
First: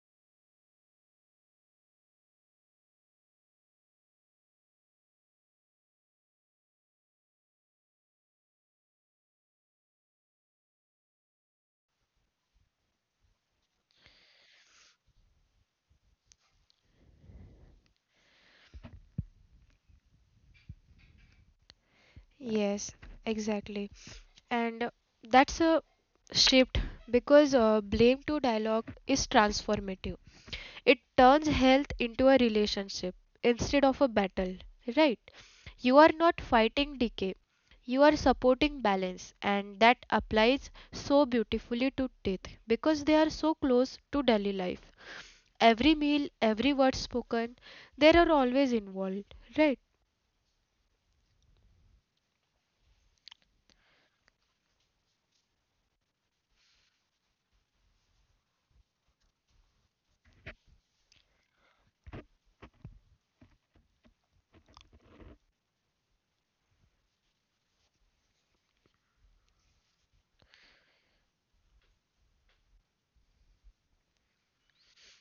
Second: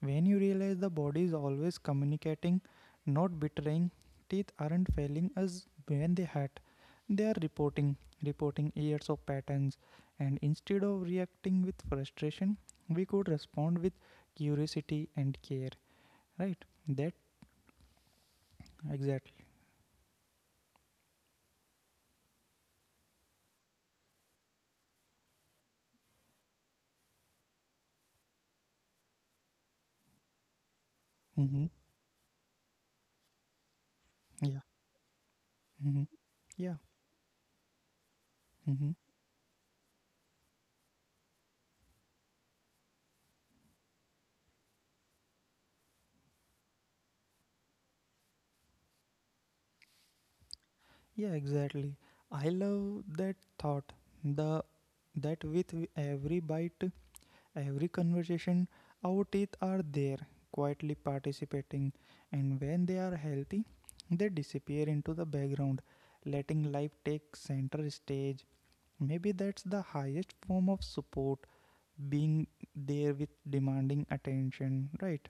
[SPEAKER 2] When you realize the body is always communicating, not betraying, teeth aren't failing us when they hurt. They are reporting, years of patterns. And instead of reacting with frustration, we could respond with curiosity and care. Right? That, exactly.
[SPEAKER 1] Yes, exactly. And that's a shift because blame to dialogue is transformative. It
[SPEAKER 2] Mm-hmm.
[SPEAKER 1] turns health into a relationship instead of a
[SPEAKER 2] Yeah.
[SPEAKER 1] battle, right?
[SPEAKER 2] Mm-hmm.
[SPEAKER 1] You are not
[SPEAKER 2] Yeah.
[SPEAKER 1] fighting decay, you are
[SPEAKER 2] Mm-hmm.
[SPEAKER 1] supporting balance, and that applies so beautifully to teeth because they are so close to daily life. Every meal, every word spoken, they are always involved, right?
[SPEAKER 2] Yeah, exactly. I love that thought. The that with every bite, every conversation, our teeth are there, quietly participating, and when they are healthy, they disappear into the background, letting life take center stage. Maybe that's the highest form of support, being there with demanding attention, right?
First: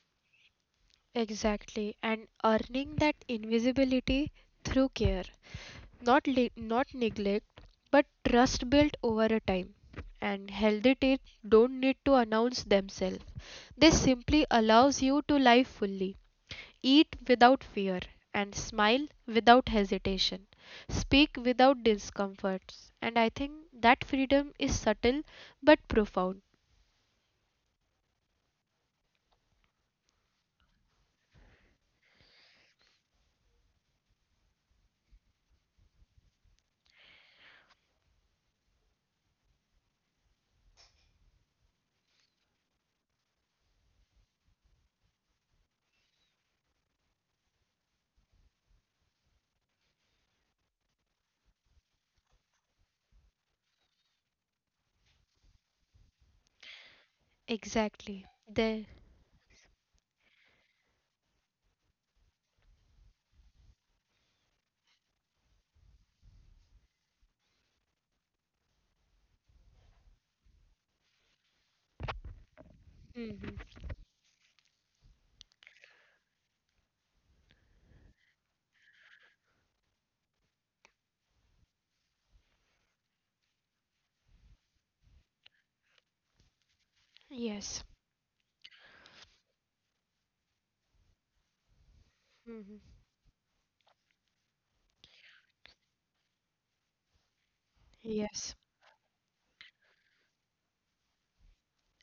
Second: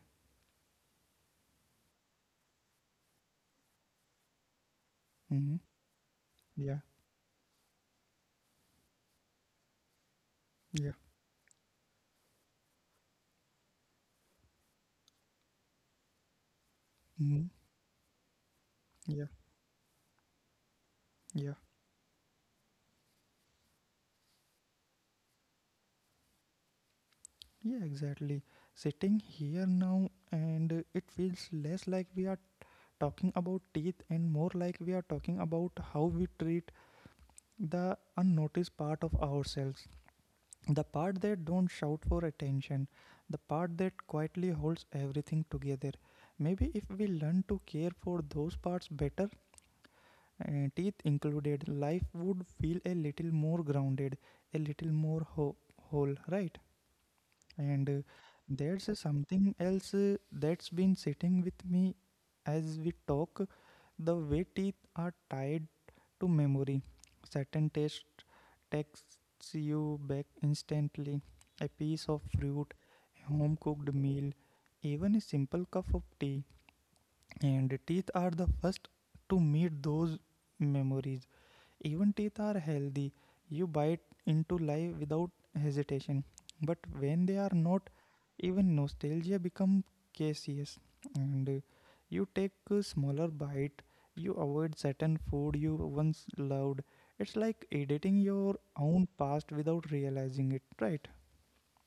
[SPEAKER 1] Exactly, and earning that invisibility through care.
[SPEAKER 2] Mm-hmm.
[SPEAKER 1] Not
[SPEAKER 2] Yeah,
[SPEAKER 1] neglect but trust built over a time, and healthy
[SPEAKER 2] yeah,
[SPEAKER 1] teeth don't need to announce themselves, they simply allows you to live fully, eat
[SPEAKER 2] mm-hmm.
[SPEAKER 1] without fear, and smile
[SPEAKER 2] Yeah,
[SPEAKER 1] without hesitation, speak
[SPEAKER 2] yeah.
[SPEAKER 1] without discomforts. And I think that freedom is subtle but profound.
[SPEAKER 2] Yeah, exactly. Sitting here now, and it feels less like we are talking about teeth and more like we are talking about how we treat the unnoticed part of ourselves. The part that don't shout for attention, the part that quietly holds everything together. Maybe if we learn to care for those parts better, teeth included, life would feel a little more grounded, a little more whole, right? And
[SPEAKER 1] Exactly. There.
[SPEAKER 2] there's something else that's been sitting with me as we talk. The way teeth are tied to memory. Certain taste takes you back instantly. A piece of fruit, a
[SPEAKER 1] Mhm.
[SPEAKER 2] home cooked meal, even a simple cup of tea. And teeth are the first to meet those memories. Even teeth are healthy. You bite into life without hesitation. But when they
[SPEAKER 1] Yes.
[SPEAKER 2] are not, even nostalgia becomes caseous. And you
[SPEAKER 1] Mhm.
[SPEAKER 2] take a smaller bite. You avoid certain food you once loved. It's like editing
[SPEAKER 1] Yes.
[SPEAKER 2] your own past without realizing it, right?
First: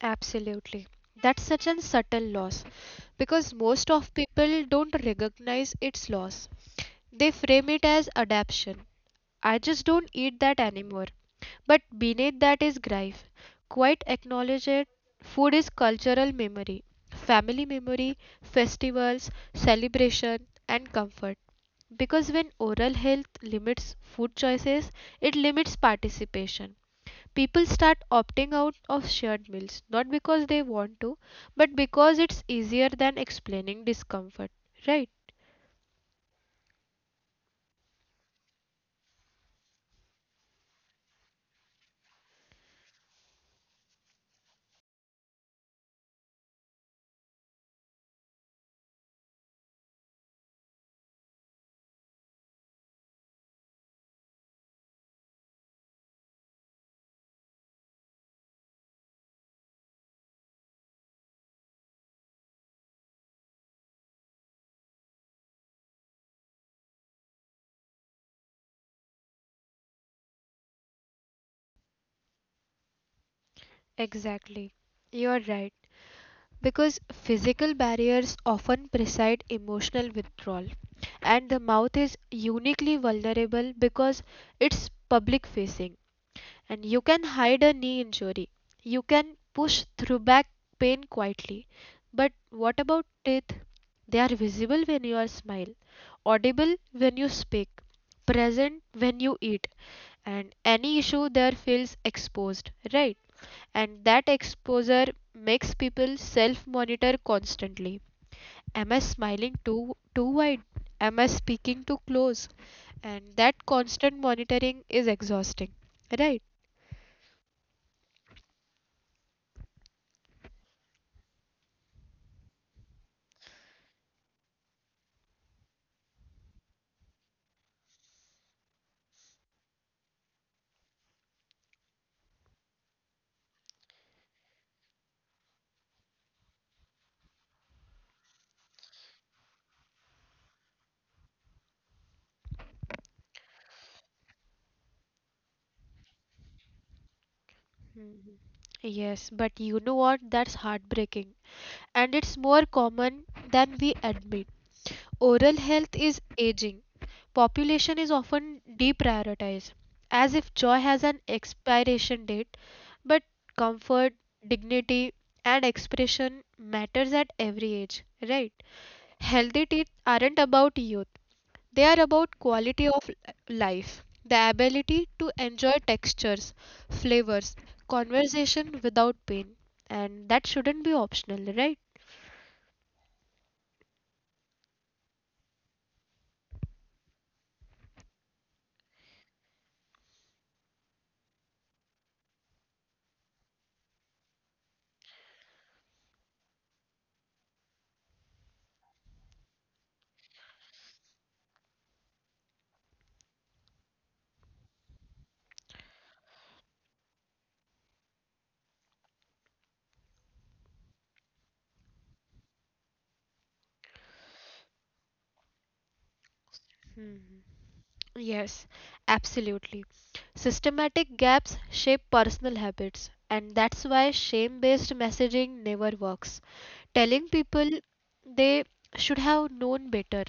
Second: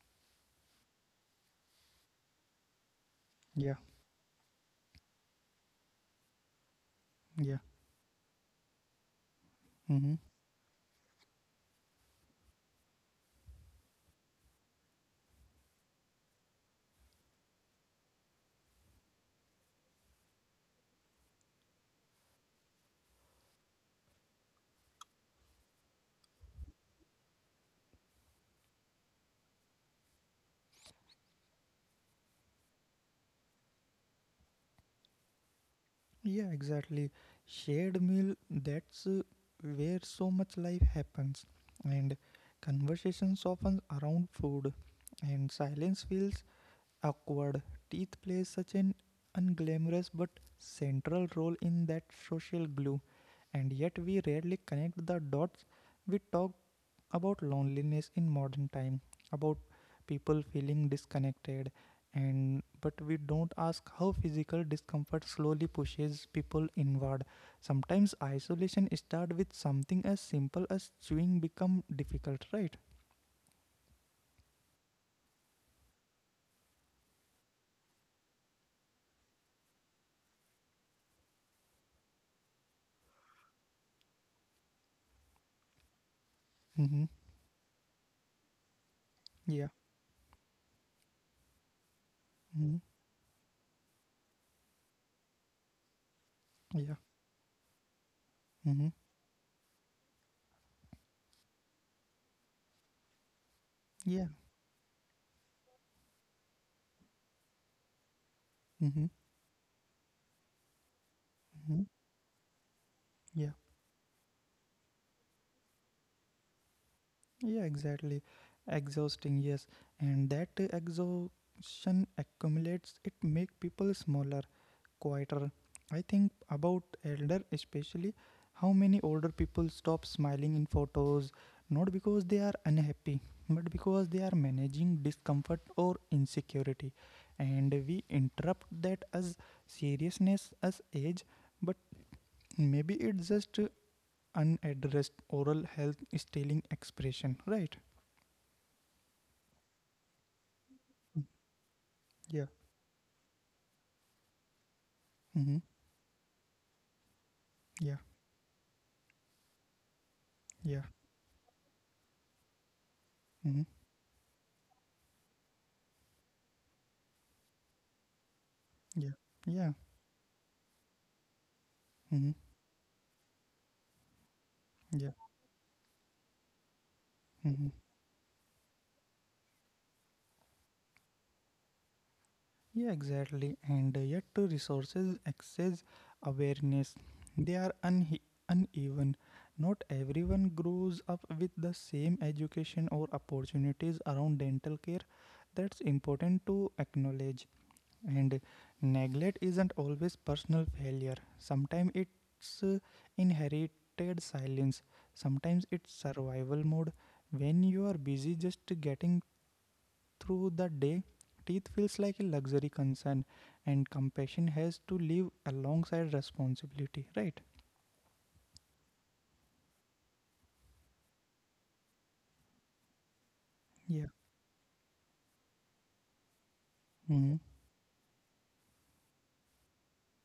[SPEAKER 1] Absolutely. That's such a subtle loss because
[SPEAKER 2] Yeah,
[SPEAKER 1] most of people don't recognize its loss. They
[SPEAKER 2] yeah.
[SPEAKER 1] frame it as adaptation. I just don't
[SPEAKER 2] Mm-hmm.
[SPEAKER 1] eat that anymore. But beneath that is grief. Quite acknowledge it. Food is cultural memory, family memory, festivals, celebration, and comfort. Because when oral health limits food choices, it limits participation, people start opting out of shared meals, not because they want to but because it's easier than explaining discomfort, right?
[SPEAKER 2] Yeah, exactly. Shared meal, that's where so much life happens. And conversations often around food. And silence feels awkward. Teeth plays such an unglamorous but central role in that social glue. And yet we rarely connect the dots. We talk about loneliness in modern time, about people feeling disconnected, and but we don't ask how physical discomfort slowly pushes people inward. Sometimes isolation start with something as simple as chewing become difficult, right?
[SPEAKER 1] Exactly. You're right. Because physical barriers often precede emotional withdrawal, and the mouth is uniquely vulnerable because it's public facing. And you
[SPEAKER 2] Mm-hmm.
[SPEAKER 1] can hide a knee injury. You can
[SPEAKER 2] Yeah.
[SPEAKER 1] push through back pain quietly. But
[SPEAKER 2] Mm-hmm.
[SPEAKER 1] what about teeth? They are visible when you are smile, audible
[SPEAKER 2] Yeah.
[SPEAKER 1] when you speak, present
[SPEAKER 2] Mm-hmm.
[SPEAKER 1] when you eat, and any issue there feels exposed, right? And that
[SPEAKER 2] Yeah.
[SPEAKER 1] exposure makes people self-monitor constantly. Am I
[SPEAKER 2] Mm-hmm.
[SPEAKER 1] smiling too wide? Am I speaking
[SPEAKER 2] Mm-hmm.
[SPEAKER 1] too close? And
[SPEAKER 2] Yeah.
[SPEAKER 1] that constant monitoring is exhausting, right?
[SPEAKER 2] Yeah, exactly. Exhausting, yes. And that exhaustion accumulates, it make people smaller, quieter. I think about elder especially, how many older people stop smiling in photos, not because they are unhappy, but because they are managing discomfort or insecurity. And we interrupt that as seriousness, as age, but maybe it's just unaddressed oral health stealing expression, right?
[SPEAKER 1] Mhm. Yes, but you know what? That's heartbreaking. And it's
[SPEAKER 2] Yeah.
[SPEAKER 1] more common than we admit. Oral
[SPEAKER 2] Mm-hmm.
[SPEAKER 1] health is aging. Population
[SPEAKER 2] Yeah.
[SPEAKER 1] is often deprioritized, as if joy
[SPEAKER 2] Yeah.
[SPEAKER 1] has an expiration date. But
[SPEAKER 2] Mm-hmm.
[SPEAKER 1] comfort, dignity, and expression matters at every age, right?
[SPEAKER 2] Yeah.
[SPEAKER 1] Healthy
[SPEAKER 2] Yeah.
[SPEAKER 1] teeth aren't about youth. They are about
[SPEAKER 2] Mm-hmm.
[SPEAKER 1] quality of life, the ability
[SPEAKER 2] Yeah.
[SPEAKER 1] to enjoy textures, flavors,
[SPEAKER 2] Mm-hmm.
[SPEAKER 1] conversation without pain. And that shouldn't be optional, right?
[SPEAKER 2] Yeah, exactly. And yet, resources, access, awareness, they are unhe uneven. Not everyone grows up with the same education or opportunities around dental care. That's important to acknowledge. And neglect isn't always personal failure. Sometimes it's inherited silence. Sometimes it's survival mode. When you are busy just getting through the day, teeth feels like a luxury concern, and compassion has to live alongside responsibility,
[SPEAKER 1] Hmm.
[SPEAKER 2] right?
[SPEAKER 1] Yes, absolutely. Systematic gaps shape personal habits, and that's why
[SPEAKER 2] Yeah.
[SPEAKER 1] shame based messaging never works. Telling
[SPEAKER 2] Hmm.
[SPEAKER 1] people they should have known better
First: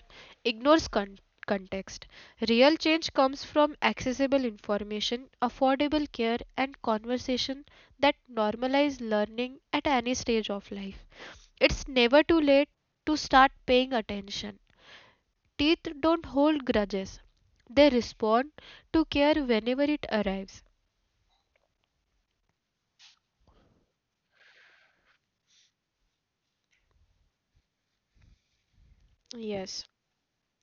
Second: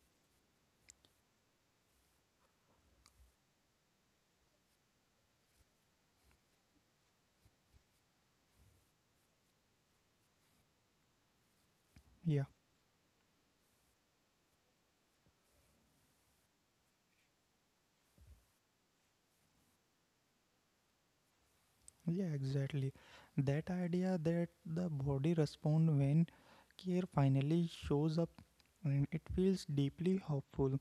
[SPEAKER 1] ignores context. Real change comes from accessible information, affordable care, and conversation that normalize learning at any stage of life. It's never
[SPEAKER 2] Yeah.
[SPEAKER 1] too late to start paying attention. Teeth don't hold grudges, they respond to care whenever it arrives.
[SPEAKER 2] Yeah, exactly. That idea that the body responds when care finally shows up, and it feels
[SPEAKER 1] Yes.
[SPEAKER 2] deeply hopeful.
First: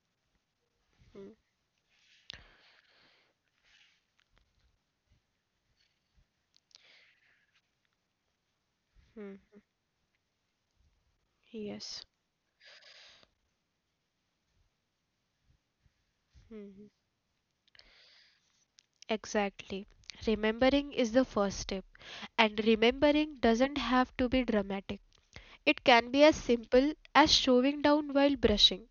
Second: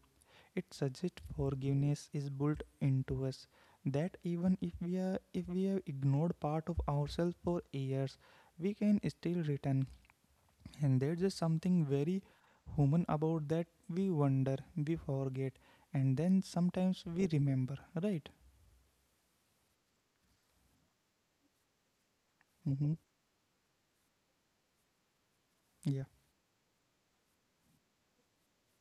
[SPEAKER 2] It suggests forgiveness is built into us, that even if we have ignored part of ourselves for years, we can
[SPEAKER 1] Hmm.
[SPEAKER 2] still return. And there's just something
[SPEAKER 1] Yes.
[SPEAKER 2] very human about that. We wonder, we forget, and then
[SPEAKER 1] Hmm.
[SPEAKER 2] sometimes we remember. Right?
[SPEAKER 1] Exactly. Remembering is the first step, and
[SPEAKER 2] Mm-hmm.
[SPEAKER 1] remembering doesn't have to be dramatic. It can
[SPEAKER 2] Yeah.
[SPEAKER 1] be as simple as showing down while brushing,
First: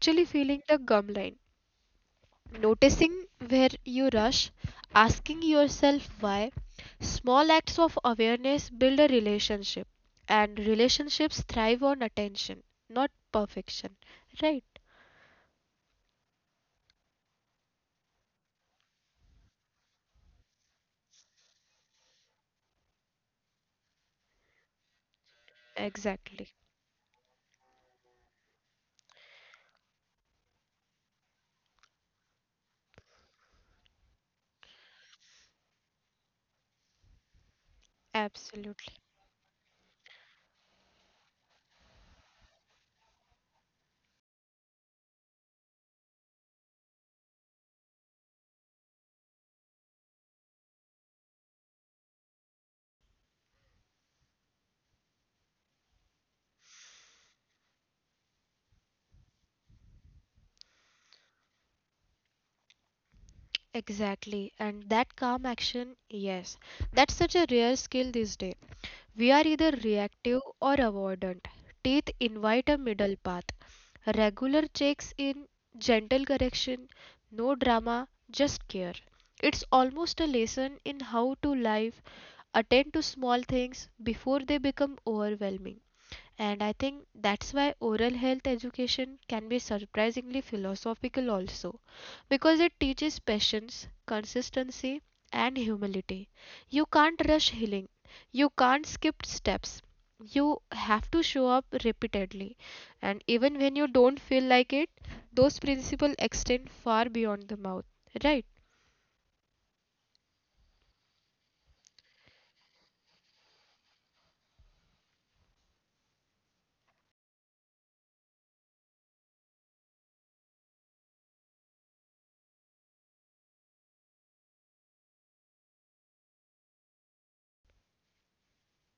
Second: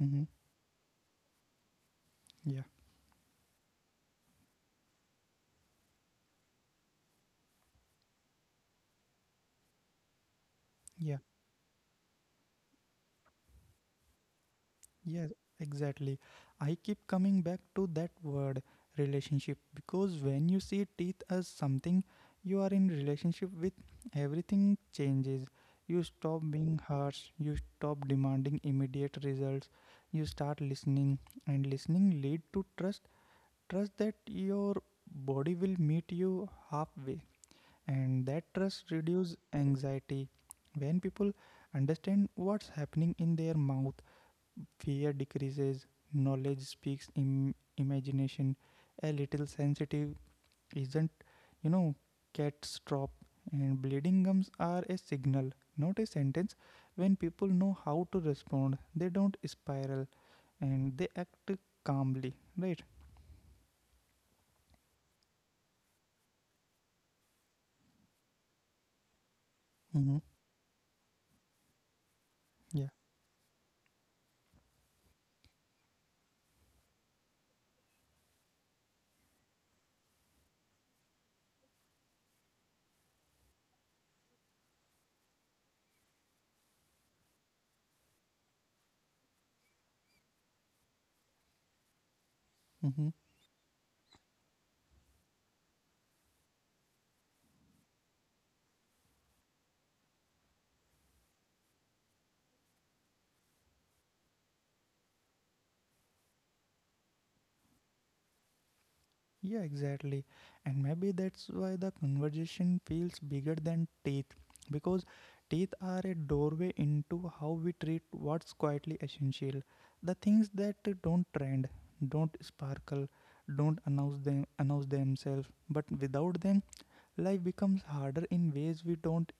[SPEAKER 2] Mm-hmm.
[SPEAKER 1] feeling the gum line,
[SPEAKER 2] Yeah.
[SPEAKER 1] noticing where you rush, asking yourself why. Small acts of awareness build a relationship, and
[SPEAKER 2] Yeah.
[SPEAKER 1] relationships thrive on attention, not perfection. Right?
[SPEAKER 2] Yes, exactly. I keep coming back to that word relationship, because when you see teeth as something you are in relationship with, everything changes. You stop
[SPEAKER 1] Exactly.
[SPEAKER 2] being harsh, you stop demanding immediate results, you start listening, and listening lead to trust. Trust that your body will meet you halfway, and that trust
[SPEAKER 1] Absolutely.
[SPEAKER 2] reduce anxiety. When people understand what's happening in their mouth, fear decreases, knowledge speaks imagination. A little sensitive isn't, you know, cat's drop. And bleeding gums are a signal, not a sentence. When people know how to respond, they don't spiral, and they act calmly, right?
[SPEAKER 1] Exactly, and that calm action, yes, that's such a rare skill these days. We are
[SPEAKER 2] Mm-hmm.
[SPEAKER 1] either reactive or avoidant. Teeth
[SPEAKER 2] Yeah.
[SPEAKER 1] invite a middle path. Regular checks in, gentle correction, no drama, just care. It's almost a lesson in how to live, attend to small things before they become overwhelming. And I think that's why oral health education can be surprisingly philosophical also,
[SPEAKER 2] Mm-hmm.
[SPEAKER 1] because it teaches patience, consistency, and humility. You can't rush healing, you can't skip steps, you have to show up repeatedly. And even when you don't feel like it, those principles extend far beyond the mouth, right?
[SPEAKER 2] Yeah, exactly. And maybe that's why the conversation feels bigger than teeth, because teeth are a doorway into how we treat what's quietly essential. The things that don't trend, don't sparkle, don't announce themselves, but without them life becomes harder in ways we don't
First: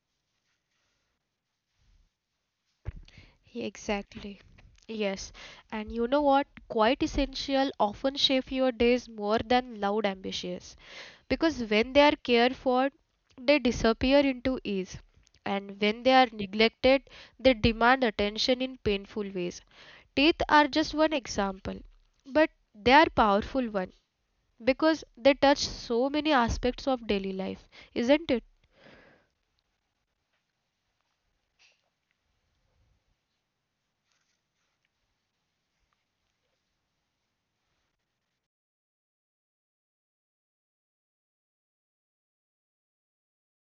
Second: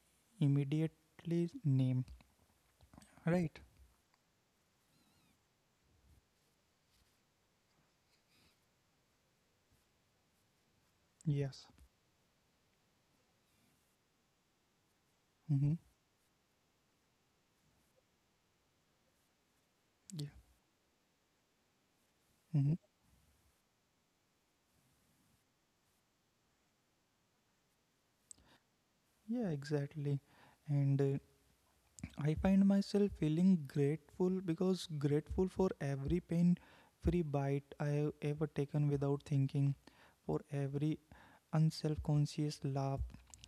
[SPEAKER 2] immediately name. Right?
[SPEAKER 1] Exactly. Yes, and you know what? Quite essential often shape your days more than loud ambitions. Because
[SPEAKER 2] Yes.
[SPEAKER 1] when they are cared for, they disappear into ease, and
[SPEAKER 2] Mhm.
[SPEAKER 1] when they are neglected, they demand attention in painful ways. Teeth
[SPEAKER 2] Yeah.
[SPEAKER 1] are just one example, but
[SPEAKER 2] Mhm.
[SPEAKER 1] they are powerful one because they touch so many aspects of daily life, isn't it?
[SPEAKER 2] Yeah, exactly. And I find myself feeling grateful, because grateful for every pain free bite I have ever taken without thinking, for every unself conscious laugh,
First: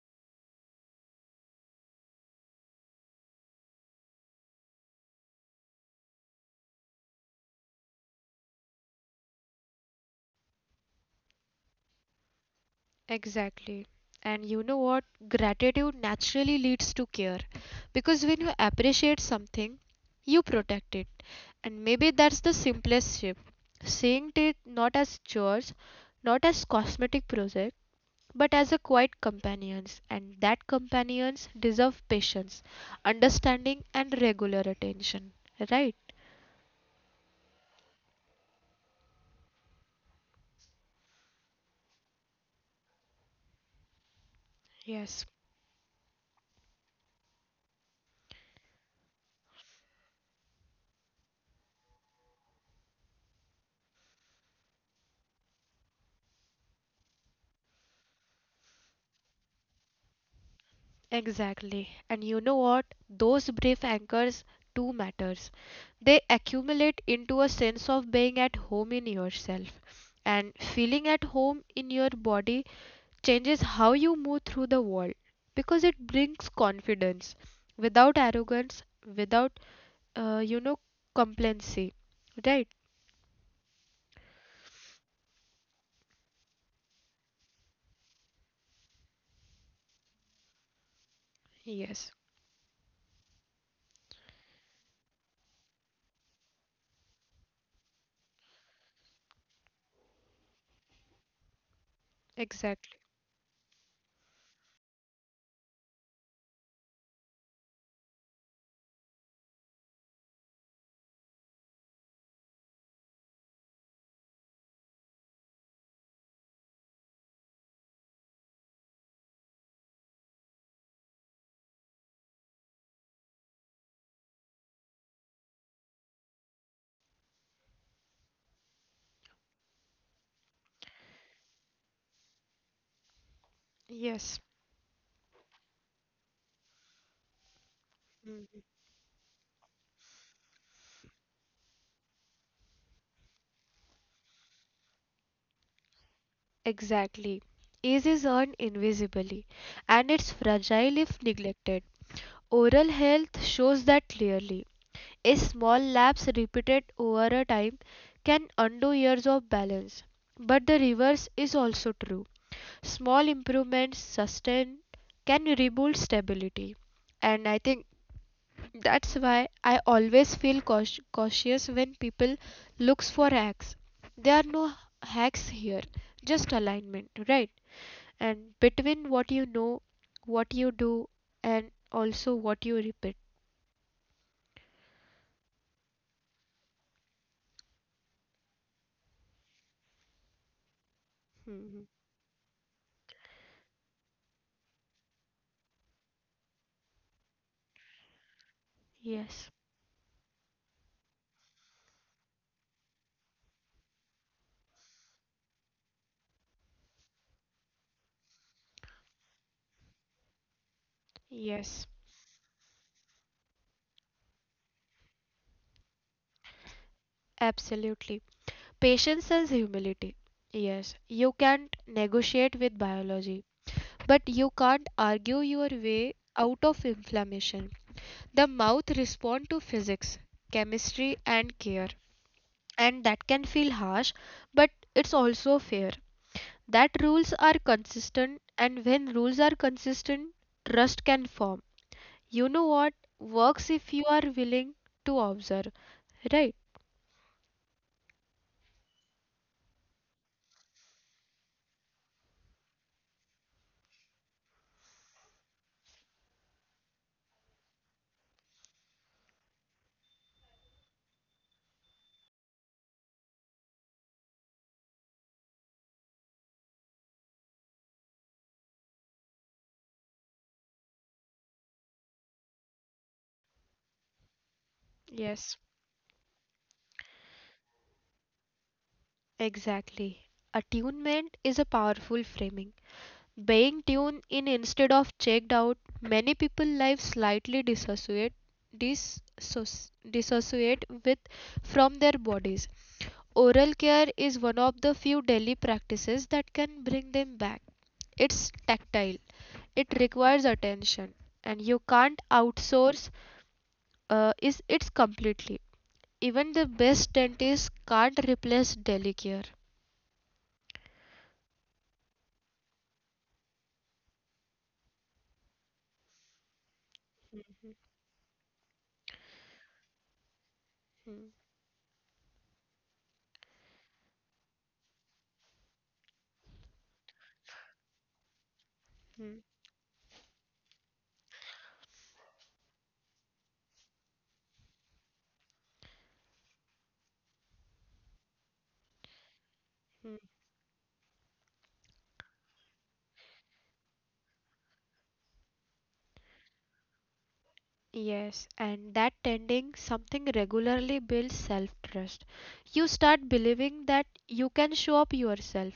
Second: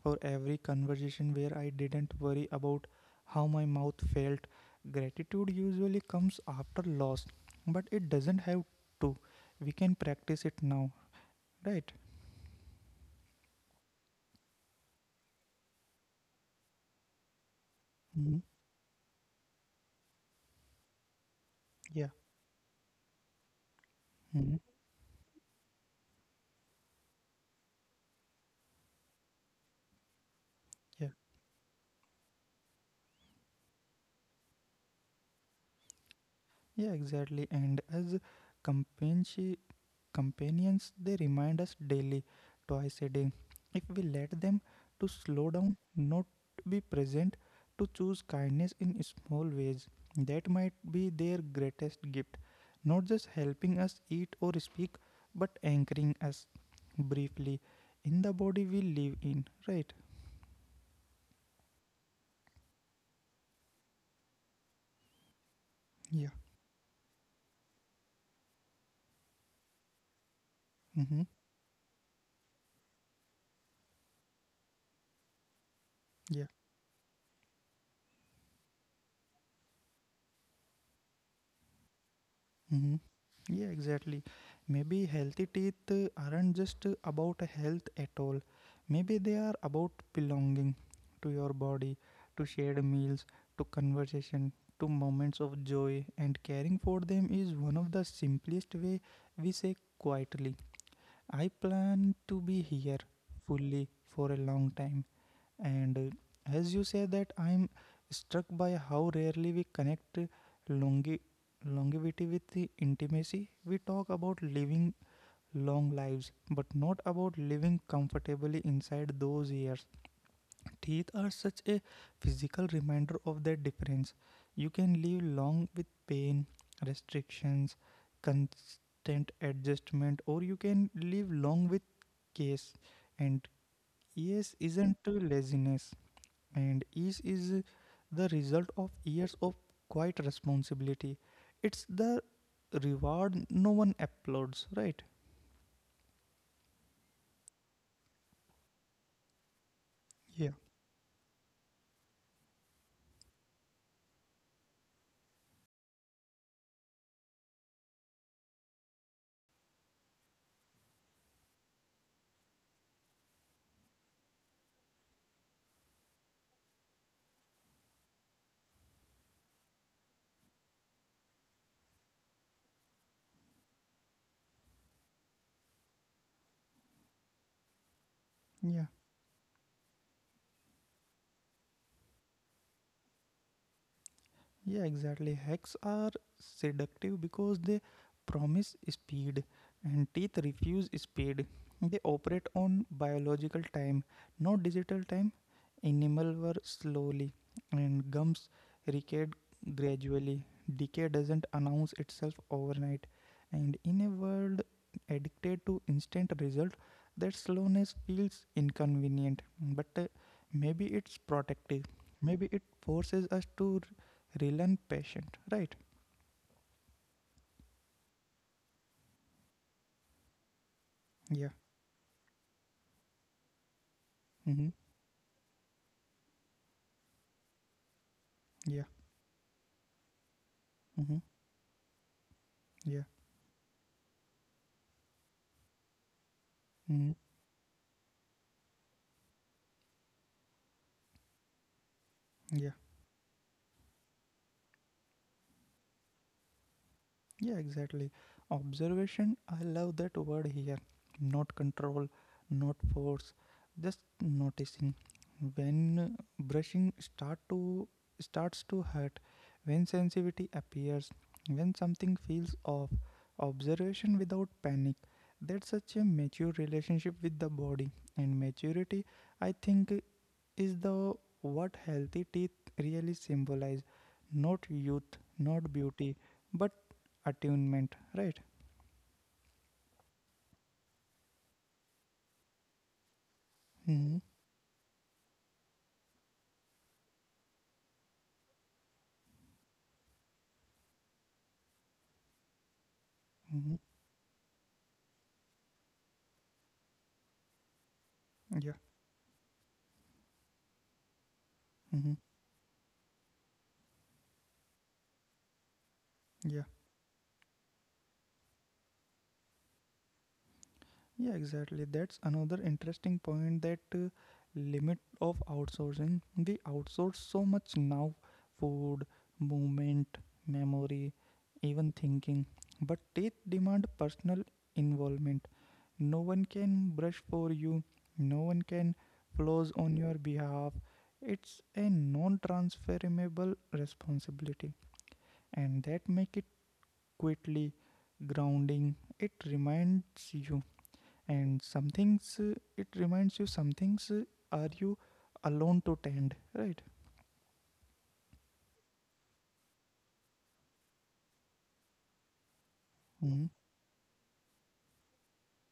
[SPEAKER 2] for every conversation where I didn't worry about how my mouth felt. Gratitude usually comes after loss, but it doesn't have to. We can practice it now, right?
[SPEAKER 1] Exactly. And you know what? Gratitude naturally leads to care because
[SPEAKER 2] Mhm.
[SPEAKER 1] when you appreciate something, you protect it. And maybe
[SPEAKER 2] Yeah.
[SPEAKER 1] that's the simplest shift, seeing teeth
[SPEAKER 2] Mhm.
[SPEAKER 1] not as chores, not as cosmetic project, but as a quiet companions, and that
[SPEAKER 2] Yeah.
[SPEAKER 1] companions deserve patience, understanding, and regular attention. Right?
[SPEAKER 2] Yeah, exactly. And as companionship companions, they remind us daily, twice a day if we let them, to
[SPEAKER 1] Yes.
[SPEAKER 2] slow down, not be present, to choose kindness in small ways. That might be their greatest gift, not just helping us eat or speak, but anchoring us briefly in the body we live in, right?
[SPEAKER 1] Exactly. And you know what? Those brief anchors do matters. They
[SPEAKER 2] Yeah.
[SPEAKER 1] accumulate into a sense of being at home in yourself, and feeling
[SPEAKER 2] Mm-hmm.
[SPEAKER 1] at home in your body changes how you move through the world because it
[SPEAKER 2] Yeah.
[SPEAKER 1] brings confidence without arrogance, without, you know, complacency. Right?
[SPEAKER 2] Hmm. Yeah, exactly. Maybe healthy teeth aren't just about health at all. Maybe they are about belonging to your body,
[SPEAKER 1] Yes,
[SPEAKER 2] to shared meals, to conversation, to moments of joy, and caring for them is one of the simplest way we say quietly, I plan to be here
[SPEAKER 1] exactly.
[SPEAKER 2] fully for a long time. And as you say that, I'm struck by how rarely we connect longevity with the intimacy. We talk about living long lives, but not about living comfortably inside those years. Teeth are such a physical reminder of that difference. You can live long with pain, restrictions, constant adjustment, or you can live long with case. And
[SPEAKER 1] Yes.
[SPEAKER 2] yes isn't to laziness, and ease is the
[SPEAKER 1] Mm.
[SPEAKER 2] result of years of quiet responsibility. It's the reward no one applauds, right?
[SPEAKER 1] Exactly. Ease is earned invisibly, and it's
[SPEAKER 2] Yeah,
[SPEAKER 1] fragile if neglected. Oral health shows that clearly. A small lapse repeated over a time can undo years of balance. But the reverse is also true. Small improvements sustained can rebuild stability, and I think that's why I always feel cautious when people looks for hacks. There are no hacks here, just alignment, right? And between
[SPEAKER 2] yeah.
[SPEAKER 1] what you know, what you do, and also what you repeat.
[SPEAKER 2] Yeah, exactly. Hacks are seductive because they promise speed, and teeth refuse speed. They operate on biological time, not digital time. Enamel wear slowly, and gums
[SPEAKER 1] Yes.
[SPEAKER 2] recede gradually. Decay doesn't announce itself overnight, and in a world addicted to instant result, that slowness feels inconvenient. But maybe it's
[SPEAKER 1] Yes,
[SPEAKER 2] protective. Maybe it forces us to real and patient, right?
[SPEAKER 1] absolutely. Patience and humility, yes. You can't
[SPEAKER 2] Yeah.
[SPEAKER 1] negotiate with biology, but you can't
[SPEAKER 2] Mm-hmm.
[SPEAKER 1] argue your way out of inflammation. The mouth responds
[SPEAKER 2] Yeah.
[SPEAKER 1] to physics, chemistry, and
[SPEAKER 2] Mm-hmm.
[SPEAKER 1] care, and that can
[SPEAKER 2] Yeah.
[SPEAKER 1] feel harsh, but it's also fair. That rules are
[SPEAKER 2] Mm-hmm.
[SPEAKER 1] consistent, and when rules are consistent, trust can form. You know what
[SPEAKER 2] Yeah.
[SPEAKER 1] works if you are willing to observe, right?
[SPEAKER 2] Yeah, exactly. Observation, I love that word here. Not control, not force, just noticing when brushing starts to hurt, when sensitivity appears, when something feels off. Observation without panic, that's such a mature relationship with the body, and maturity, I think, is the what healthy teeth really symbolize. Not youth,
[SPEAKER 1] Yes,
[SPEAKER 2] not beauty, but attunement, right?
[SPEAKER 1] exactly. Attunement is a powerful framing. Being
[SPEAKER 2] Mm-hmm.
[SPEAKER 1] tuned in instead of checked out, many people live slightly dissociate, dissociate with from their bodies. Oral
[SPEAKER 2] Mm-hmm.
[SPEAKER 1] care is one of the few daily practices that can bring them back. It's
[SPEAKER 2] Yeah.
[SPEAKER 1] tactile. It requires attention and you can't
[SPEAKER 2] Mm-hmm.
[SPEAKER 1] outsource, is it's completely. Even the
[SPEAKER 2] Yeah.
[SPEAKER 1] best dentist can't replace daily care.
[SPEAKER 2] Yeah, exactly. That's another interesting point, that limit of outsourcing. We outsource so much now: food, movement, memory, even thinking. But teeth demand personal involvement. No one can brush for you, no one can
[SPEAKER 1] Hmm.
[SPEAKER 2] floss on your behalf. It's a non transferable responsibility, and that make it quickly grounding. It reminds you some things are you alone to tend, right?
[SPEAKER 1] Yes, and that tending something regularly builds self trust. You start
[SPEAKER 2] Hmm.
[SPEAKER 1] believing that you can show up yourself,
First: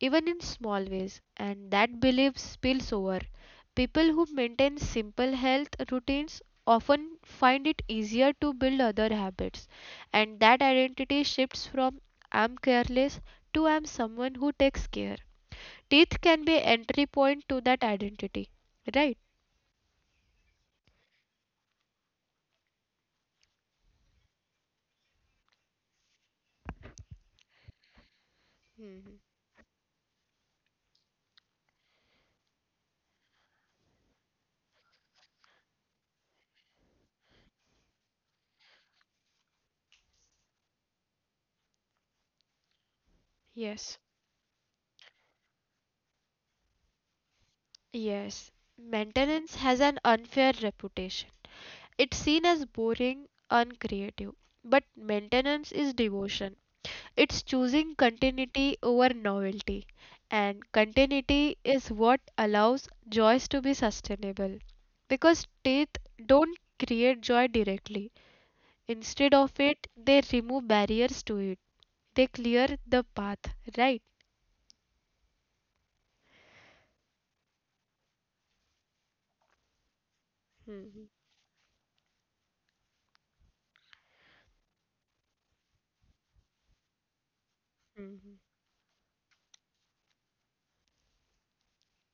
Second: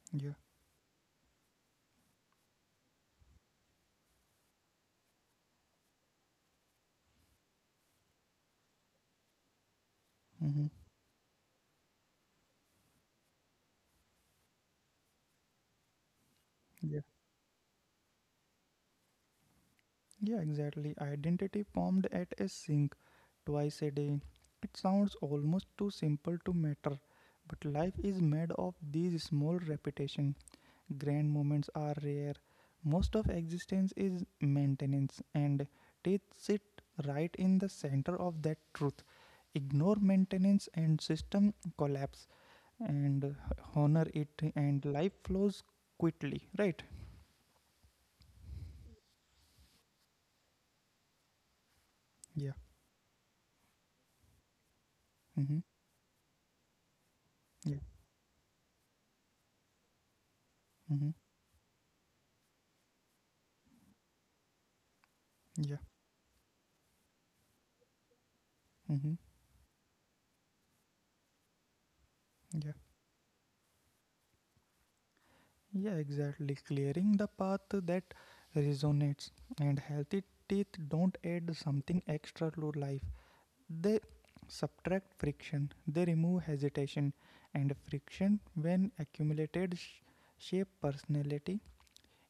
[SPEAKER 1] even
[SPEAKER 2] Yeah.
[SPEAKER 1] in small ways, and that belief spills over. People who maintain simple health routines often find it easier to build other habits, and that
[SPEAKER 2] Mm-hmm.
[SPEAKER 1] identity shifts from I'm careless to I'm someone who takes care. Teeth can be
[SPEAKER 2] Yeah.
[SPEAKER 1] entry point to that identity, right?
[SPEAKER 2] Yeah, exactly. Identity formed at a sink, twice a day. It sounds almost too simple to matter, but life is made of these small repetition. Grand moments are rare, most of existence is maintenance, and teeth sit right in the center of that truth. Ignore maintenance and system collapse, and honor
[SPEAKER 1] Yes.
[SPEAKER 2] it and life flows quickly, right?
[SPEAKER 1] Yes, maintenance has an unfair reputation. It's
[SPEAKER 2] Yeah.
[SPEAKER 1] seen as boring, uncreative. But
[SPEAKER 2] Mm-hmm.
[SPEAKER 1] maintenance is devotion. It's
[SPEAKER 2] Yeah.
[SPEAKER 1] choosing continuity over novelty. And
[SPEAKER 2] Mm-hmm.
[SPEAKER 1] continuity is what allows joys to be sustainable. Because
[SPEAKER 2] Yeah.
[SPEAKER 1] teeth don't create joy directly.
[SPEAKER 2] Mm-hmm.
[SPEAKER 1] Instead of it, they remove barriers to it. They
[SPEAKER 2] Yeah.
[SPEAKER 1] clear the path, right?
[SPEAKER 2] Yeah, exactly. Clearing the path, that resonates. And healthy teeth don't
[SPEAKER 1] Hmm.
[SPEAKER 2] add something extra to life. They subtract friction. They remove hesitation, and friction when accumulated shape personality.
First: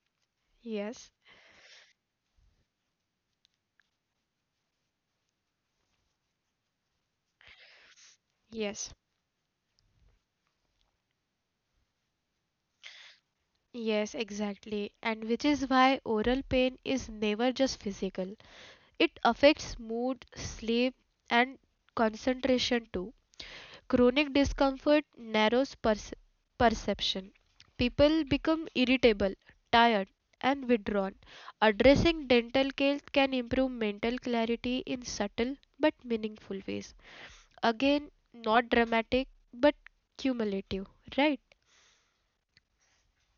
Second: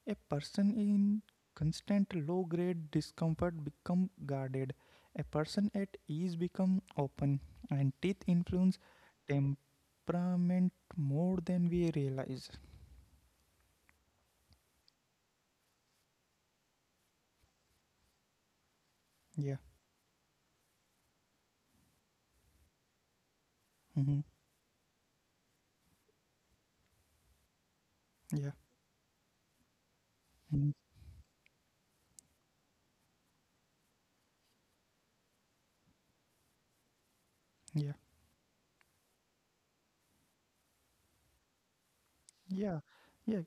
[SPEAKER 2] A person
[SPEAKER 1] Yes,
[SPEAKER 2] in constant low grade discomfort become guarded. A person at ease become open, and teeth influence
[SPEAKER 1] yes.
[SPEAKER 2] temperament more than we realize.
[SPEAKER 1] Yes, exactly. And which is why oral pain is never just physical. It
[SPEAKER 2] Yeah.
[SPEAKER 1] affects mood, sleep, and concentration too.
[SPEAKER 2] Hmm.
[SPEAKER 1] Chronic discomfort narrows perception. People
[SPEAKER 2] Yeah.
[SPEAKER 1] become irritable, tired,
[SPEAKER 2] Mhm.
[SPEAKER 1] and withdrawn. Addressing dental care can improve mental clarity in subtle but meaningful ways.
[SPEAKER 2] Yeah. Yeah.
[SPEAKER 1] Again, not dramatic but cumulative, right?
[SPEAKER 2] Yeah. Yeah.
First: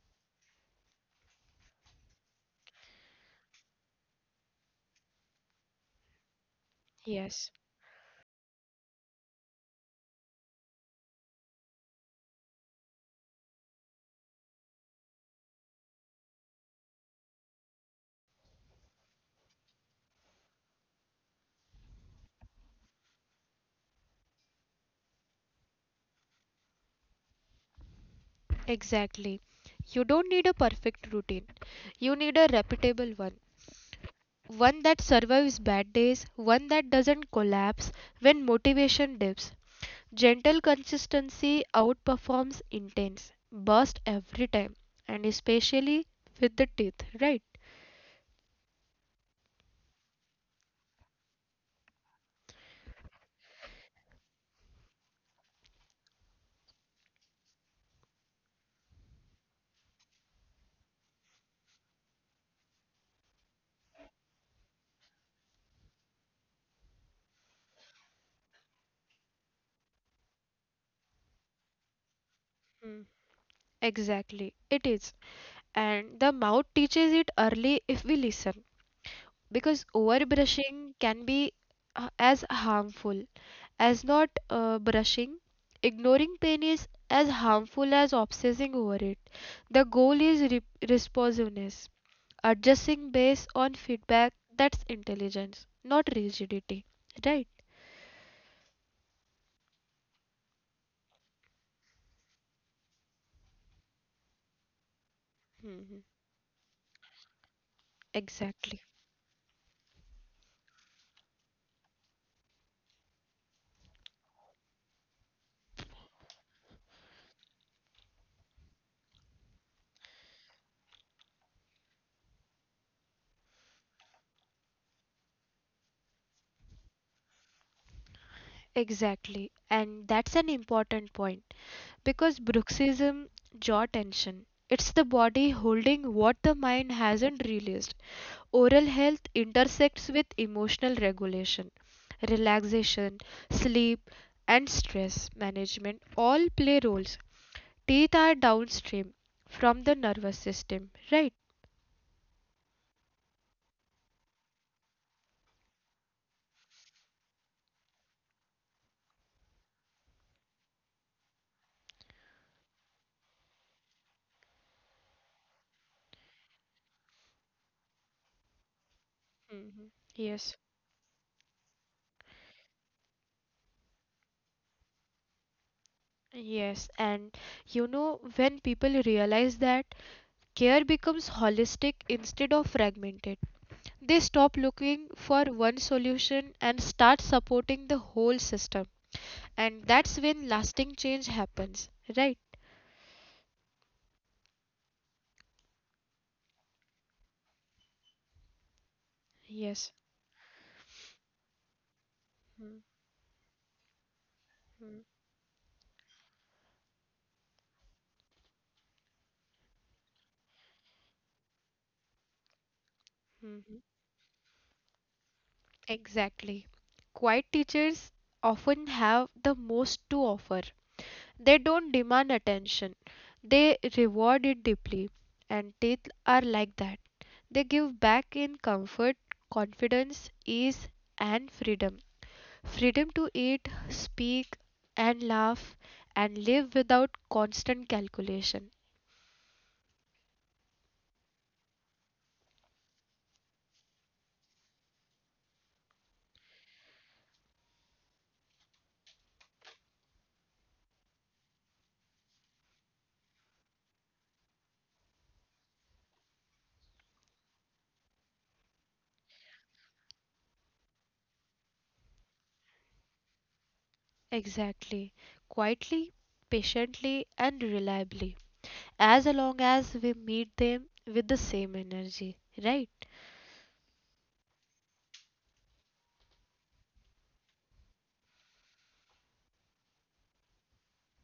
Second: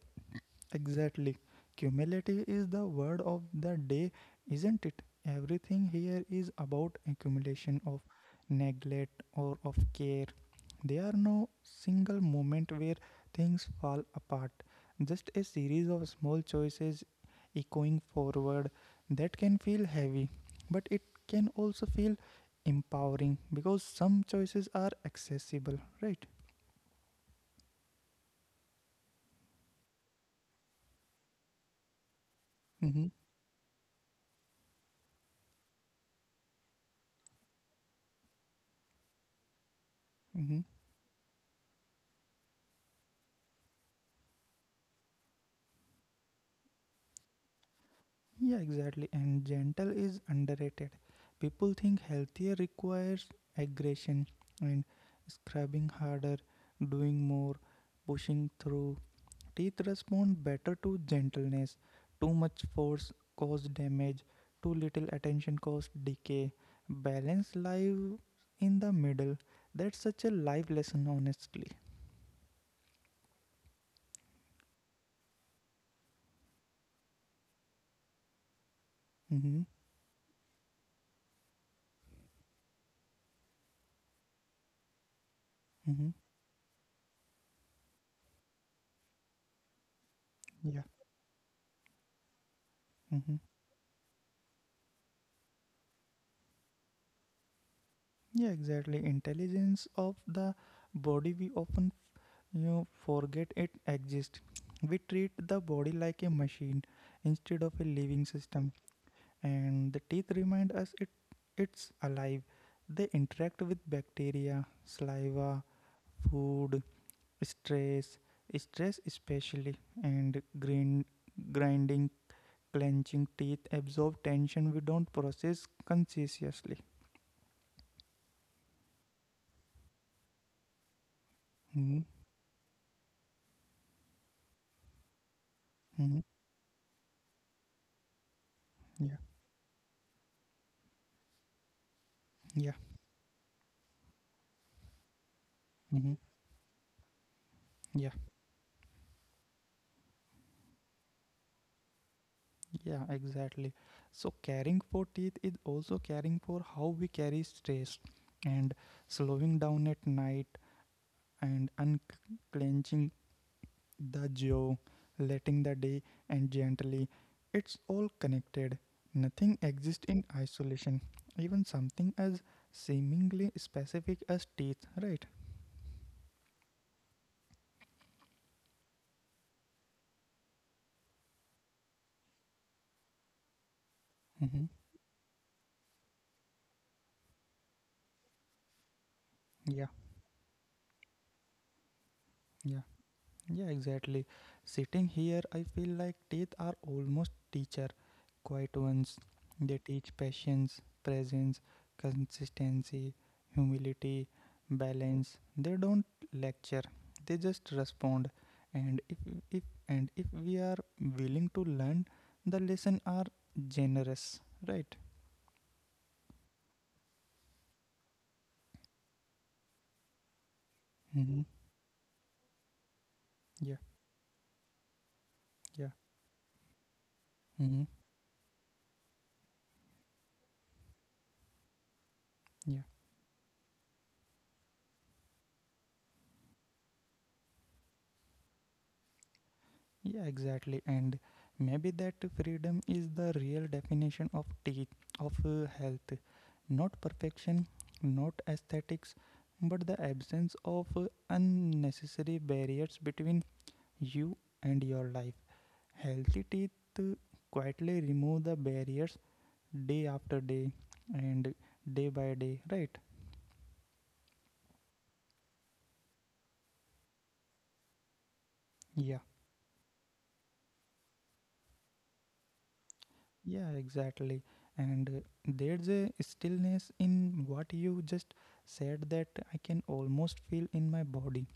[SPEAKER 2] Exactly. Cumulative is the word of the day, isn't it? Everything here is about
[SPEAKER 1] Yes.
[SPEAKER 2] accumulation of neglect or of care. There are no single moment where things fall apart, just a series of small choices echoing forward. That can feel heavy, but it can also feel empowering, because some choices are accessible, right?
[SPEAKER 1] Exactly. You don't need a perfect routine. You need a reputable
[SPEAKER 2] Mm-hmm.
[SPEAKER 1] one. One that survives bad days, one that doesn't collapse when motivation dips. Gentle
[SPEAKER 2] Mm-hmm.
[SPEAKER 1] consistency outperforms intense burst every time, and especially with the teeth, right?
[SPEAKER 2] Yeah, exactly. And gentle is underrated. People think healthier requires aggression and scrubbing harder, doing more, pushing through. Teeth respond better to gentleness. Too much force causes damage, too little attention causes decay. Balance lies in the middle. That's such a life lesson, honestly.
[SPEAKER 1] Mm. Exactly, it is. And the mouth teaches it early if we listen.
[SPEAKER 2] Mm-hmm.
[SPEAKER 1] Because overbrushing can be, as harmful as not brushing.
[SPEAKER 2] Mm-hmm.
[SPEAKER 1] Ignoring pain is as harmful as obsessing over it. The goal is
[SPEAKER 2] Yeah.
[SPEAKER 1] responsiveness, adjusting
[SPEAKER 2] Mm-hmm.
[SPEAKER 1] based on feedback. That's intelligence, not rigidity, right?
[SPEAKER 2] Yeah, exactly. Intelligence of the body, we often you forget it exists. We treat the
[SPEAKER 1] Hmm.
[SPEAKER 2] body like a machine instead of a living
[SPEAKER 1] Exactly.
[SPEAKER 2] system, and the teeth remind us it's alive. They interact with bacteria, saliva, food, stress, stress especially, and grinding, clenching teeth absorb tension we don't process consciously.
[SPEAKER 1] Exactly. And that's an important point because
[SPEAKER 2] Mm-hmm.
[SPEAKER 1] bruxism, jaw tension. It's the body holding what the
[SPEAKER 2] Mm-hmm.
[SPEAKER 1] mind hasn't released. Oral health
[SPEAKER 2] Yeah.
[SPEAKER 1] intersects with emotional regulation,
[SPEAKER 2] Yeah.
[SPEAKER 1] relaxation, sleep, and stress management all
[SPEAKER 2] Mm-hmm.
[SPEAKER 1] play roles. Teeth are
[SPEAKER 2] Yeah.
[SPEAKER 1] downstream from the nervous system, right?
[SPEAKER 2] Yeah, exactly. So, caring for teeth is also caring for how we carry stress and slowing down at night and unclenching the jaw, letting the day and gently. It's all connected. Nothing
[SPEAKER 1] Mhm.
[SPEAKER 2] exists in
[SPEAKER 1] Yes,
[SPEAKER 2] isolation, even something as seemingly specific as teeth, right?
[SPEAKER 1] yes. And you know, when people realize that, care becomes holistic instead of fragmented, they stop
[SPEAKER 2] Mm-hmm.
[SPEAKER 1] looking for one solution and start supporting the whole system. And
[SPEAKER 2] Yeah,
[SPEAKER 1] that's when lasting change happens, right?
[SPEAKER 2] yeah. Yeah, exactly. Sitting here, I feel like teeth are almost teacher, quiet ones. They
[SPEAKER 1] Yes.
[SPEAKER 2] teach patience, presence, consistency, humility, balance. They don't lecture. They just respond. And if if and if we are willing to learn, the lesson are
[SPEAKER 1] Mhm.
[SPEAKER 2] generous, right?
[SPEAKER 1] Exactly. Quiet teachers often have the most to offer.
[SPEAKER 2] Mm-hmm.
[SPEAKER 1] They don't demand attention,
[SPEAKER 2] Yeah,
[SPEAKER 1] they reward it deeply. And
[SPEAKER 2] yeah.
[SPEAKER 1] teeth are like that. They
[SPEAKER 2] Mm-hmm.
[SPEAKER 1] give back in comfort, confidence, ease, and freedom. Freedom to eat, speak, and laugh, and live without constant calculation.
[SPEAKER 2] Yeah, exactly. And maybe that freedom is the real definition of teeth, of health. Not perfection, not aesthetics, but the absence of unnecessary barriers between you and your life. Healthy teeth uh, quietly remove the barriers day after day and day by day, right?
[SPEAKER 1] Exactly. Quietly, patiently, and reliably.
[SPEAKER 2] Yeah.
[SPEAKER 1] As long as we meet them with the same energy, right?
[SPEAKER 2] Yeah, exactly. And there's a stillness in what you just said that I can almost feel in my body,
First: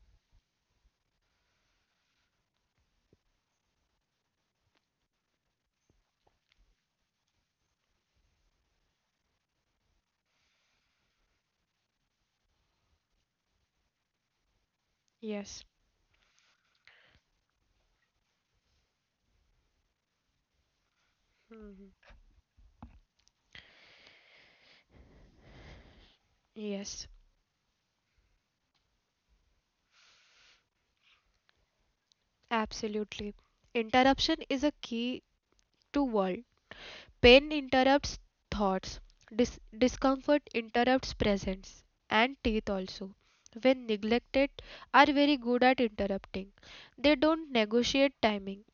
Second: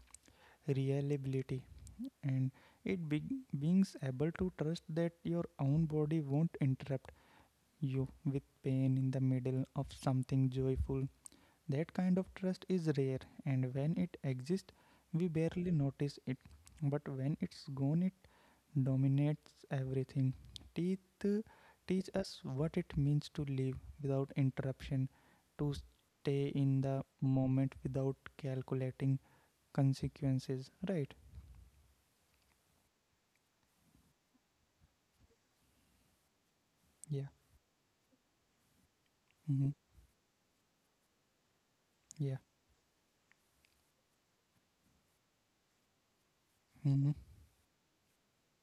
[SPEAKER 2] reliability. And it be- being able to trust that your own body won't interrupt you with pain in the middle of something joyful. That kind of trust is rare, and when it exists, we
[SPEAKER 1] Yes,
[SPEAKER 2] barely notice it. But when it's gone, it dominates everything. Teeth uh, teach us what it means to live without interruption, to stay in
[SPEAKER 1] yes,
[SPEAKER 2] the moment without calculating consequences, right?
[SPEAKER 1] absolutely. Interruption is a key to world.
[SPEAKER 2] Yeah.
[SPEAKER 1] Pain interrupts thoughts,
[SPEAKER 2] Mm-hmm.
[SPEAKER 1] discomfort interrupts presence, and
[SPEAKER 2] Yeah.
[SPEAKER 1] teeth also. When neglected, are very good at interrupting. They
[SPEAKER 2] Mm-hmm.
[SPEAKER 1] don't negotiate timing.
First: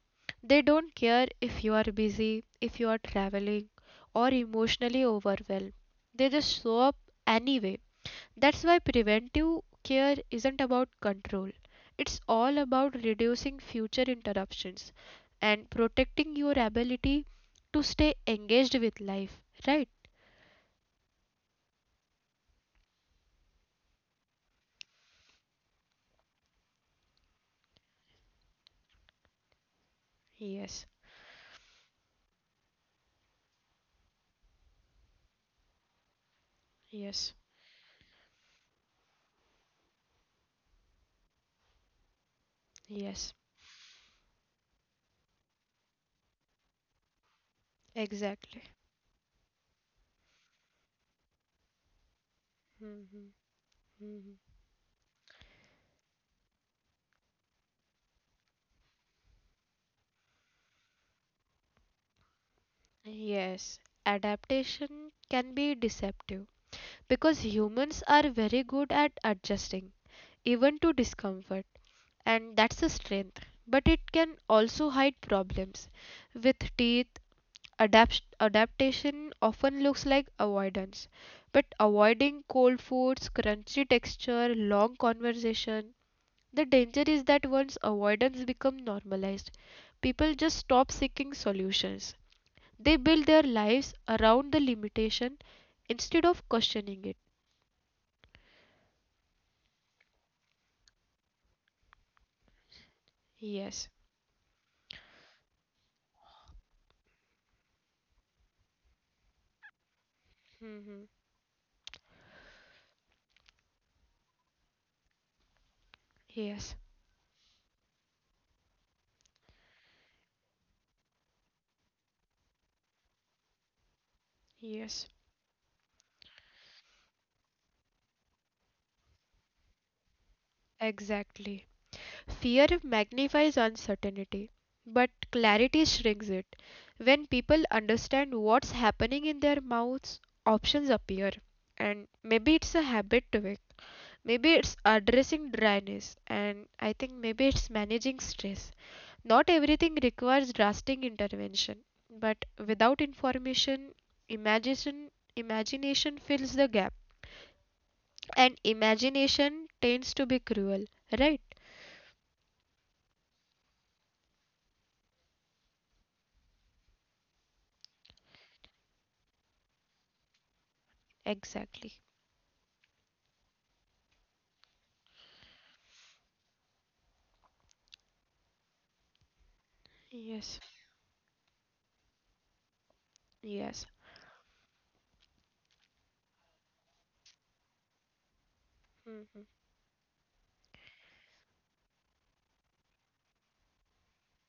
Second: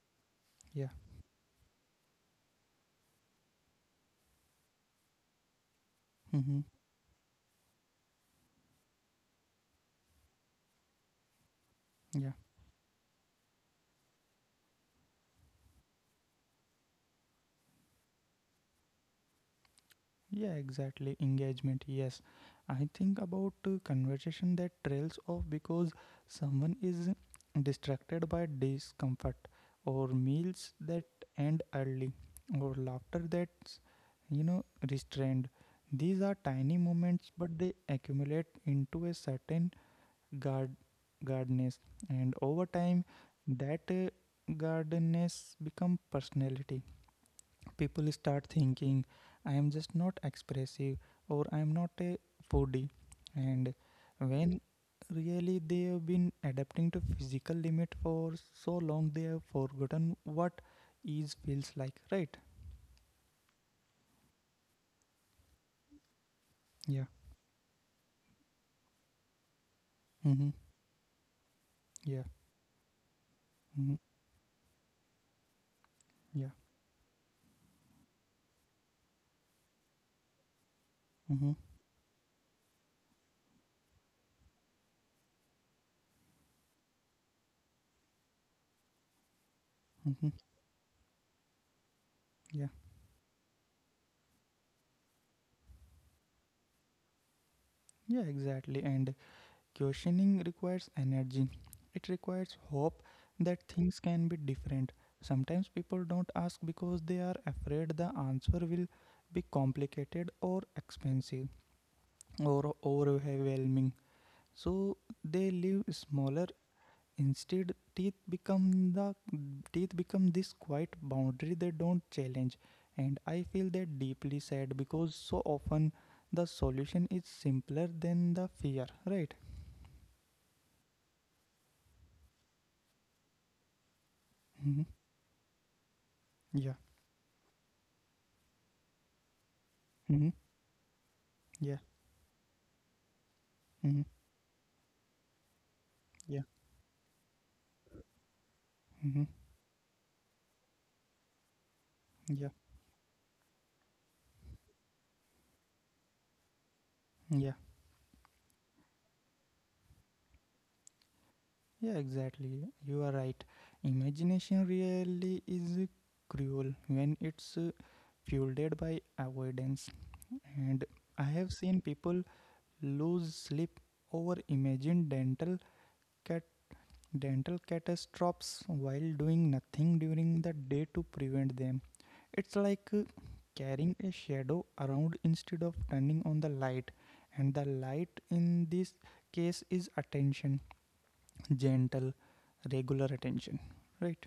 [SPEAKER 1] They
[SPEAKER 2] Yeah.
[SPEAKER 1] don't care if you are busy, if you are traveling, or emotionally overwhelmed. They
[SPEAKER 2] Mm-hmm.
[SPEAKER 1] just show up anyway. That's why preventive care isn't about control. It's
[SPEAKER 2] Yeah.
[SPEAKER 1] all about reducing future interruptions and protecting your ability to stay engaged with life, right?
[SPEAKER 2] Yeah, exactly. Engagement, yes. I think about conversation that trails off because someone is distracted by discomfort, or meals
[SPEAKER 1] Yes,
[SPEAKER 2] that end early, or laughter that's, you know, restrained. These are tiny
[SPEAKER 1] yes,
[SPEAKER 2] moments, but they accumulate into a certain guard, guardness, and over time,
[SPEAKER 1] yes,
[SPEAKER 2] that guardedness become personality people start
[SPEAKER 1] exactly.
[SPEAKER 2] thinking I am just not expressive or I am not a foodie.
[SPEAKER 1] Mhm.
[SPEAKER 2] And when really they have been adapting to physical limit for so long, they have forgotten what ease feels like, right?
[SPEAKER 1] Yes, adaptation can be deceptive
[SPEAKER 2] Yeah.
[SPEAKER 1] because humans are very good at adjusting,
[SPEAKER 2] Mm-hmm.
[SPEAKER 1] even to discomfort,
[SPEAKER 2] Yeah.
[SPEAKER 1] and that's a strength. But it
[SPEAKER 2] Mm-hmm.
[SPEAKER 1] can also hide problems with
[SPEAKER 2] Yeah.
[SPEAKER 1] teeth. Adaptation often looks like avoidance,
[SPEAKER 2] Mm-hmm.
[SPEAKER 1] but avoiding cold foods, crunchy texture, long conversation. The danger is that once avoidance becomes normalized, people
[SPEAKER 2] Mm-hmm.
[SPEAKER 1] just stop seeking solutions.
[SPEAKER 2] Yeah.
[SPEAKER 1] They build their lives around the limitation instead of questioning it.
[SPEAKER 2] Yeah, exactly. And Questioning requires energy. It requires hope that
[SPEAKER 1] Yes.
[SPEAKER 2] things can be different. Sometimes people don't ask because they are afraid the answer will be complicated or
[SPEAKER 1] Hmm.
[SPEAKER 2] expensive or overwhelming. So they live smaller.
[SPEAKER 1] Yes.
[SPEAKER 2] Instead, teeth become the teeth become this quiet boundary they don't challenge. And I feel that deeply
[SPEAKER 1] Yes.
[SPEAKER 2] sad because so often the solution is simpler than the fear, right?
[SPEAKER 1] Exactly. Fear magnifies uncertainty, but
[SPEAKER 2] Mhm.
[SPEAKER 1] clarity shrinks it.
[SPEAKER 2] Yeah.
[SPEAKER 1] When people understand what's happening in their mouths,
[SPEAKER 2] Mhm.
[SPEAKER 1] options appear. And
[SPEAKER 2] Yeah.
[SPEAKER 1] maybe it's a habit tweak,
[SPEAKER 2] Mhm.
[SPEAKER 1] maybe it's addressing dryness, and
[SPEAKER 2] Yeah.
[SPEAKER 1] I think maybe it's managing stress.
[SPEAKER 2] Mhm.
[SPEAKER 1] Not everything requires drastic intervention, but
[SPEAKER 2] Yeah.
[SPEAKER 1] without information, imagination fills the gap,
[SPEAKER 2] Yeah.
[SPEAKER 1] and imagination tends to be cruel, right?
[SPEAKER 2] Yeah, exactly. You are right. Imagination really is cruel when it's fueled by avoidance. And I have seen
[SPEAKER 1] Exactly.
[SPEAKER 2] people lose sleep over imagined cat dental catastrophes while doing nothing
[SPEAKER 1] Yes.
[SPEAKER 2] during the day to prevent them. It's like
[SPEAKER 1] Yes.
[SPEAKER 2] carrying a shadow around instead of turning on the light. And the light in this
[SPEAKER 1] Mhm.
[SPEAKER 2] case is attention, gentle, regular attention, right?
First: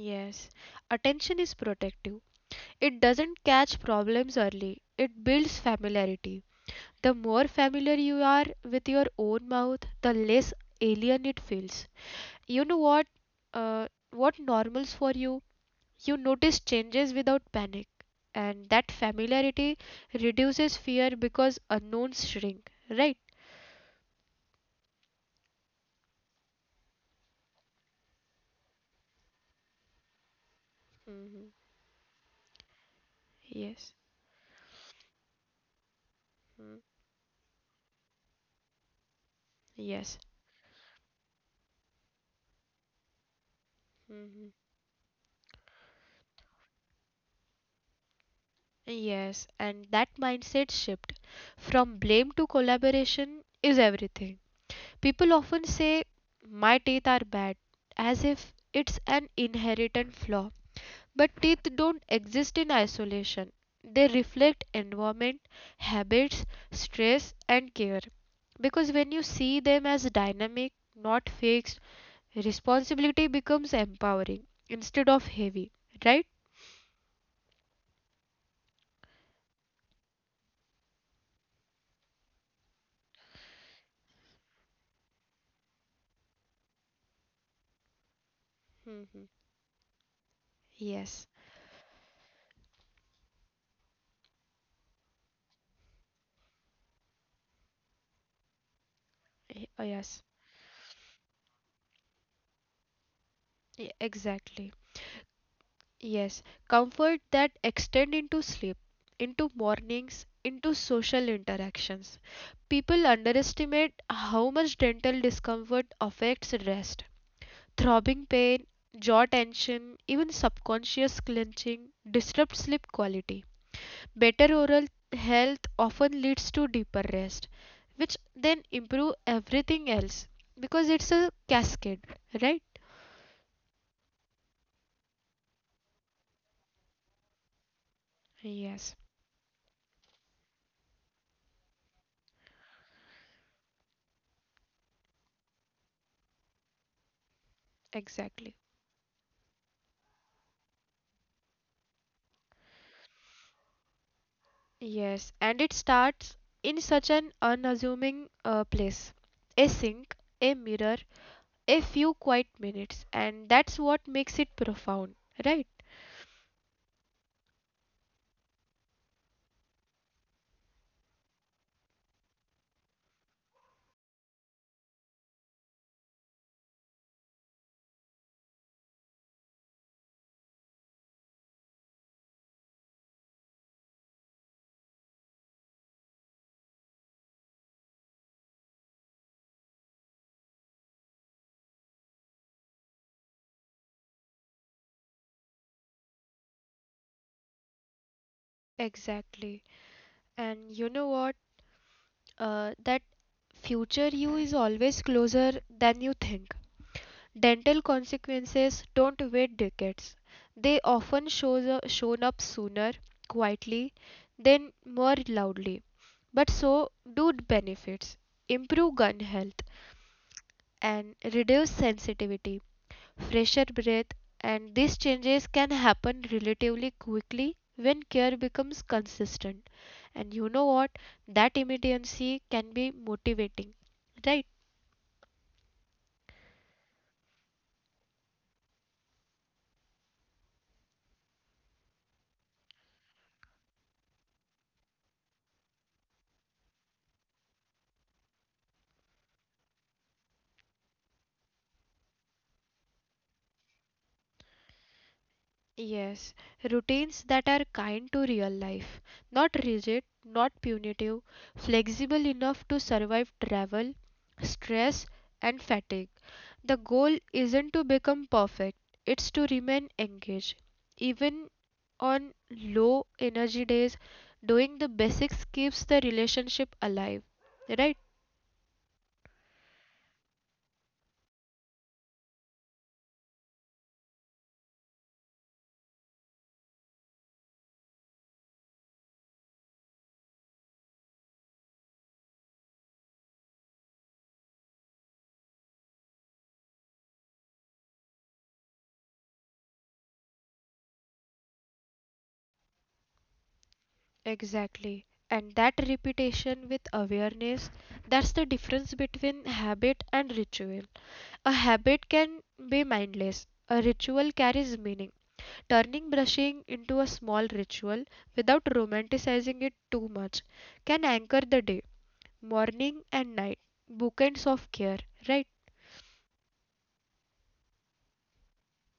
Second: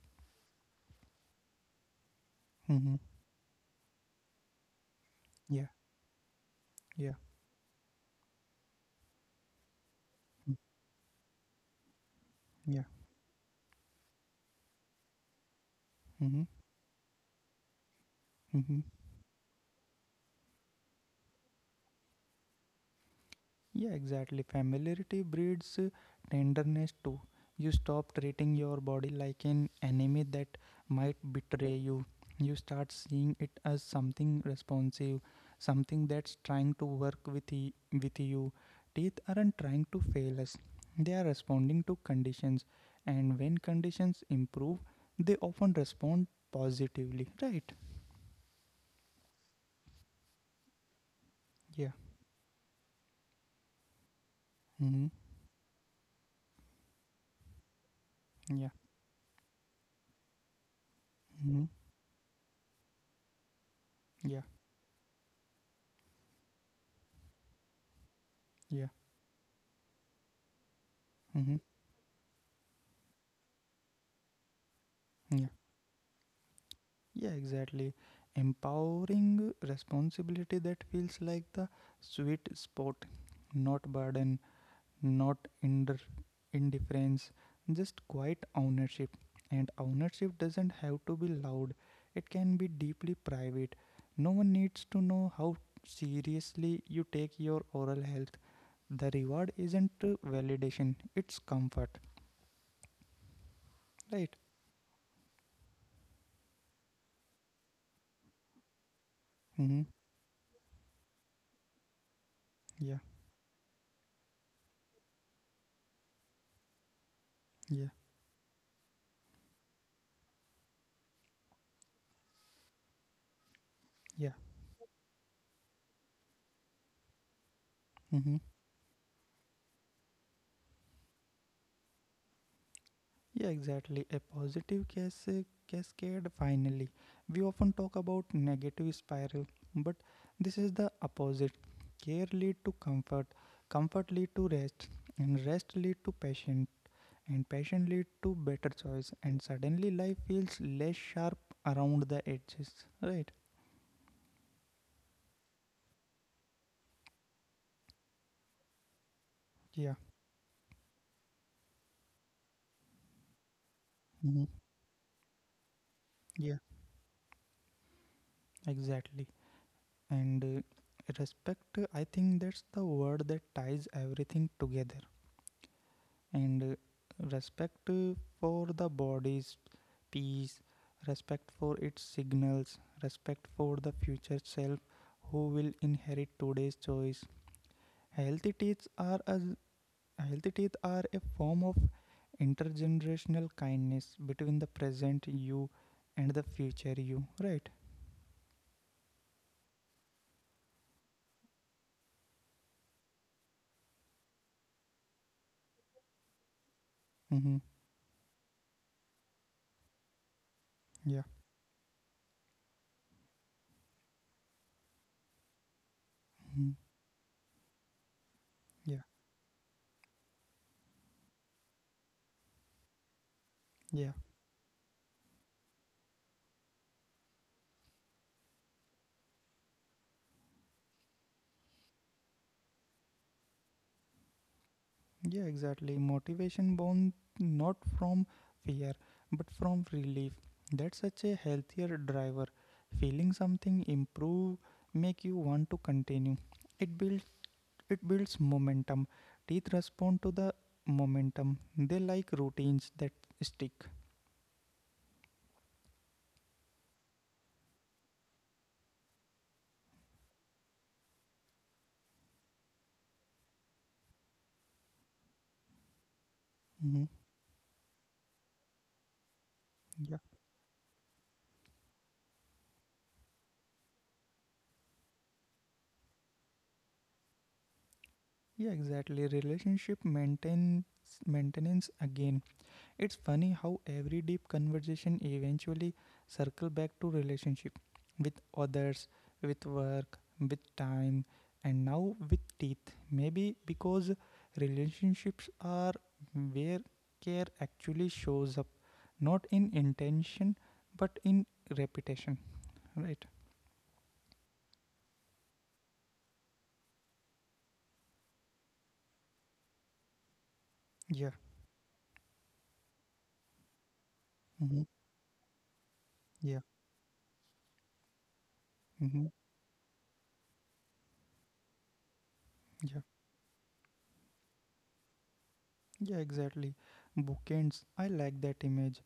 [SPEAKER 1] Yes. Attention is protective.
[SPEAKER 2] Mm-hmm.
[SPEAKER 1] It doesn't catch problems early. It builds
[SPEAKER 2] Yeah,
[SPEAKER 1] familiarity.
[SPEAKER 2] yeah,
[SPEAKER 1] The more familiar you are with your own mouth, the less
[SPEAKER 2] mm,
[SPEAKER 1] alien it feels. You know
[SPEAKER 2] yeah.
[SPEAKER 1] what, what normals for you. You
[SPEAKER 2] Mm-hmm.
[SPEAKER 1] notice changes without panic. And
[SPEAKER 2] Mm-hmm.
[SPEAKER 1] that familiarity reduces fear because unknowns shrink, right?
[SPEAKER 2] Yeah, exactly. Familiarity breeds tenderness too. You stop treating your body like an enemy that might
[SPEAKER 1] Mhm.
[SPEAKER 2] betray you. You start seeing it as
[SPEAKER 1] Yes.
[SPEAKER 2] something responsive, something that's trying to
[SPEAKER 1] Mhm.
[SPEAKER 2] work with, with you. Teeth aren't trying to
[SPEAKER 1] Yes.
[SPEAKER 2] fail us, they are responding to conditions. And when conditions
[SPEAKER 1] Mhm.
[SPEAKER 2] improve, they often respond positively, right?
[SPEAKER 1] Yes, and that mindset shift
[SPEAKER 2] Yeah.
[SPEAKER 1] from blame to collaboration is everything.
[SPEAKER 2] Mm-hmm.
[SPEAKER 1] People often say, "My teeth are bad," as if
[SPEAKER 2] Yeah.
[SPEAKER 1] it's an inherent flaw. But
[SPEAKER 2] Mm-hmm.
[SPEAKER 1] teeth don't exist in isolation, they
[SPEAKER 2] Yeah.
[SPEAKER 1] reflect environment, habits, stress, and care.
[SPEAKER 2] Yeah.
[SPEAKER 1] Because when you see them as dynamic, not
[SPEAKER 2] Mm-hmm.
[SPEAKER 1] fixed, responsibility becomes empowering instead of
[SPEAKER 2] Yeah.
[SPEAKER 1] heavy, right?
[SPEAKER 2] Yeah, exactly. Empowering responsibility that feels like the sweet spot, not burden, not inder- indifference, just quiet ownership.
[SPEAKER 1] Hmm.
[SPEAKER 2] And ownership doesn't have to be
[SPEAKER 1] Yes,
[SPEAKER 2] loud, it can be deeply private. No one needs to know how seriously you take your oral health. The reward isn't
[SPEAKER 1] Yes,
[SPEAKER 2] validation, it's comfort, right?
[SPEAKER 1] Exactly. Yes, comfort that extend into sleep, into
[SPEAKER 2] Mm-hmm.
[SPEAKER 1] mornings, into social interactions.
[SPEAKER 2] Yeah,
[SPEAKER 1] People underestimate how much dental discomfort affects rest.
[SPEAKER 2] yeah,
[SPEAKER 1] Throbbing pain, jaw tension, even subconscious clenching disrupt sleep quality.
[SPEAKER 2] yeah.
[SPEAKER 1] Better oral health often leads to deeper rest, which
[SPEAKER 2] Mm-hmm.
[SPEAKER 1] then improve everything else because it's a cascade, right?
[SPEAKER 2] Yeah, exactly. A cascade finally. We often talk about negative
[SPEAKER 1] Yes,
[SPEAKER 2] spiral, but this is the opposite. Care lead to comfort, comfort lead to rest, and rest lead to passion, and passion lead to
[SPEAKER 1] exactly.
[SPEAKER 2] better choice, and suddenly life feels less sharp around the edges, right?
[SPEAKER 1] Yes, and it starts in such an unassuming place. A
[SPEAKER 2] Yeah.
[SPEAKER 1] sink, a mirror, a few quiet minutes, and that's what
[SPEAKER 2] Mhm.
[SPEAKER 1] makes it profound, right?
[SPEAKER 2] Yeah, exactly. And respect, I think that's the word that ties everything together and respect for the body's peace respect for its signals respect for the future self who will inherit today's choice healthy teeth are a healthy teeth are a form of intergenerational kindness between the present you and the future you right
[SPEAKER 1] Exactly. And you know what? That future you is always closer than you think.
[SPEAKER 2] mm-hmm.
[SPEAKER 1] Dental consequences don't wait decades. They
[SPEAKER 2] Yeah
[SPEAKER 1] often shown up sooner, quietly, then more loudly. But
[SPEAKER 2] mm-hmm.
[SPEAKER 1] so do benefits.
[SPEAKER 2] Yeah
[SPEAKER 1] Improve gun health and reduce sensitivity, fresher
[SPEAKER 2] yeah
[SPEAKER 1] breath, and these changes can happen relatively quickly when care becomes consistent. And you know what? That immediacy can be motivating, right?
[SPEAKER 2] Yeah, exactly. Motivation born not from fear, but from relief. That's such a healthier driver. Feeling something improve make you want to continue. It builds it builds momentum. Teeth respond to the momentum. They like routines that stick.
[SPEAKER 1] Yes, routines that are kind to real life, not rigid, not punitive, flexible enough to survive travel, stress, and fatigue.
[SPEAKER 2] Hmm.
[SPEAKER 1] The goal isn't to become perfect, it's to
[SPEAKER 2] Yeah.
[SPEAKER 1] remain engaged. Even on low energy days, doing the basics keeps the relationship alive. Right?
[SPEAKER 2] Yeah, exactly. Relationship maintains maintenance again. It's funny how every deep conversation eventually circle back to relationship with others, with work, with time, and now with teeth. Maybe because relationships are where care actually shows up, not in intention but in reputation, right?
[SPEAKER 1] Exactly. And that repetition with awareness, that's the difference between habit and ritual.
[SPEAKER 2] Yeah.
[SPEAKER 1] A habit can be mindless, a ritual carries
[SPEAKER 2] Mm-hmm.
[SPEAKER 1] meaning. Turning brushing
[SPEAKER 2] Yeah.
[SPEAKER 1] into a small ritual without
[SPEAKER 2] Mm-hmm.
[SPEAKER 1] romanticizing it too much can anchor the day, morning
[SPEAKER 2] Yeah.
[SPEAKER 1] and night, bookends of care, right?
[SPEAKER 2] Yeah, exactly. Bookends. I like that image.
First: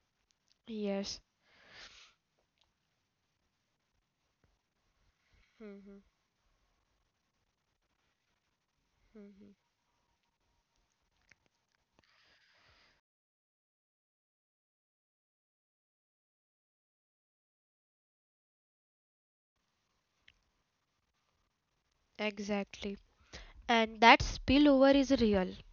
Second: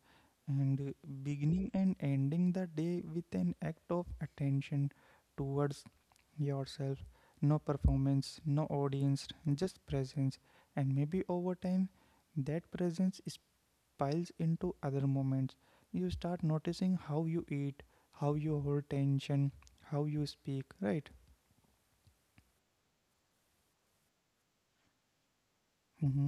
[SPEAKER 2] And
[SPEAKER 1] Yes,
[SPEAKER 2] beginning and ending the day with an act of attention towards yourself. No performance, no audience, just presence. And maybe over time, that presence piles into other moments. You start noticing how you eat, how you hold tension, how you speak, right?
[SPEAKER 1] exactly. And that spillover is real.
[SPEAKER 2] Mm-hmm.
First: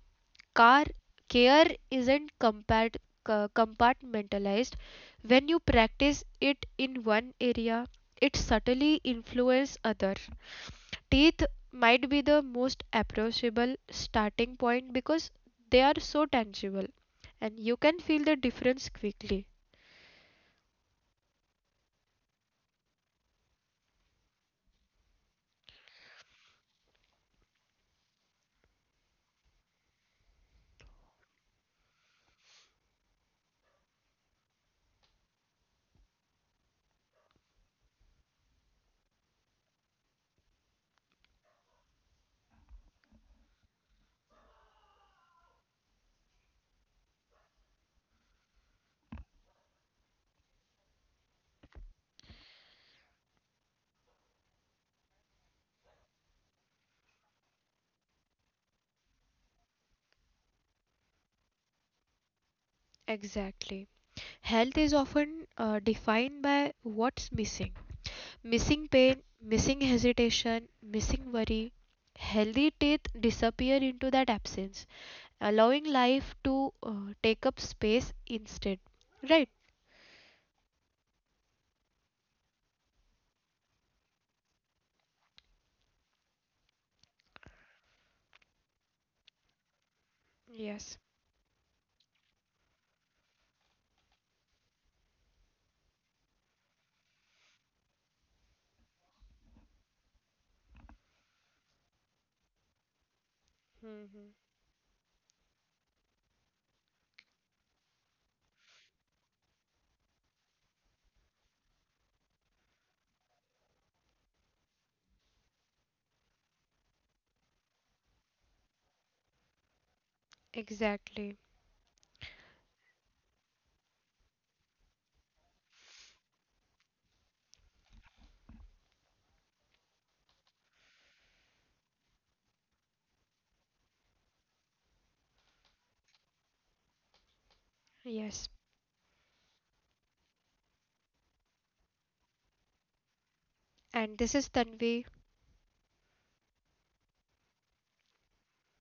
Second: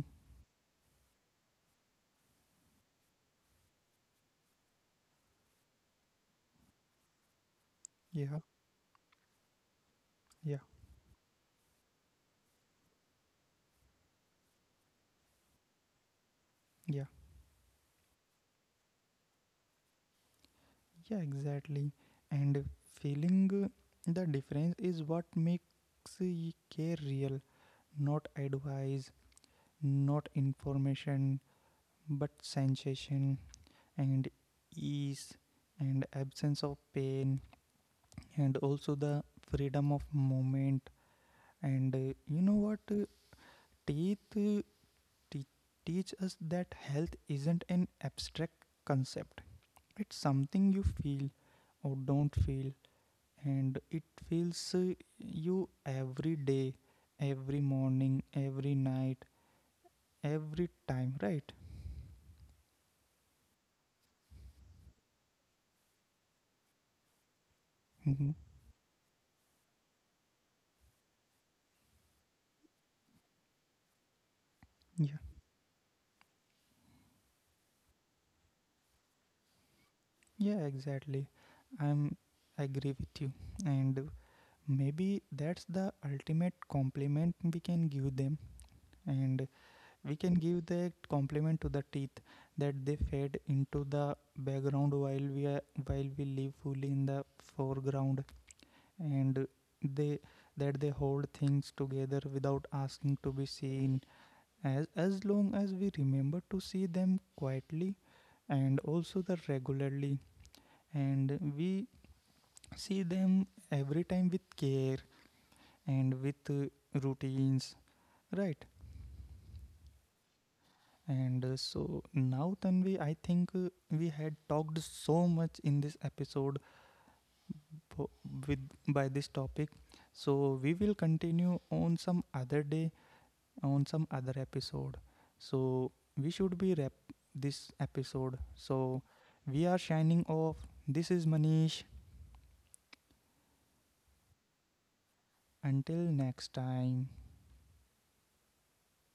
[SPEAKER 1] Car care isn't compartmentalized. When you practice it in one area,
[SPEAKER 2] Yeah,
[SPEAKER 1] it subtly influences other.
[SPEAKER 2] yeah,
[SPEAKER 1] Teeth might be the most approachable starting point because they are so
[SPEAKER 2] yeah.
[SPEAKER 1] tangible and you can feel the difference quickly.
[SPEAKER 2] Yeah, exactly. And feeling the difference is what makes care real, not advice, not information, but sensation and ease and absence of pain and also the freedom of movement. And you know what? Teeth te- teach us that health isn't an abstract concept, it's something you feel or don't feel and it fills you every day, every morning, every night, every time, right?
[SPEAKER 1] Exactly. Health is often defined by what's missing,
[SPEAKER 2] Hmm.
[SPEAKER 1] missing pain, missing hesitation, missing worry. Healthy teeth disappear into that
[SPEAKER 2] Yeah,
[SPEAKER 1] absence, allowing life to take up space instead. Right?
[SPEAKER 2] yeah, exactly. I'm agree with you, and maybe that's the ultimate compliment we can give them, and we can give the
[SPEAKER 1] Yes.
[SPEAKER 2] compliment to the teeth that they fade into the background while we are, while we live fully in the foreground and they that they hold things together without asking to be seen
[SPEAKER 1] Hmm.
[SPEAKER 2] as long as we remember to see them quietly and also the regularly and we see them every time with care and with routines right and
[SPEAKER 1] Exactly.
[SPEAKER 2] so now Tanvi I think we had talked so much in this episode po- with by this topic so we will continue on some other day on some other episode. So we should be wrap this episode.
[SPEAKER 1] Yes.
[SPEAKER 2] So we are shining off. This is Manish.
[SPEAKER 1] And this is Tanvi.
[SPEAKER 2] Until next time.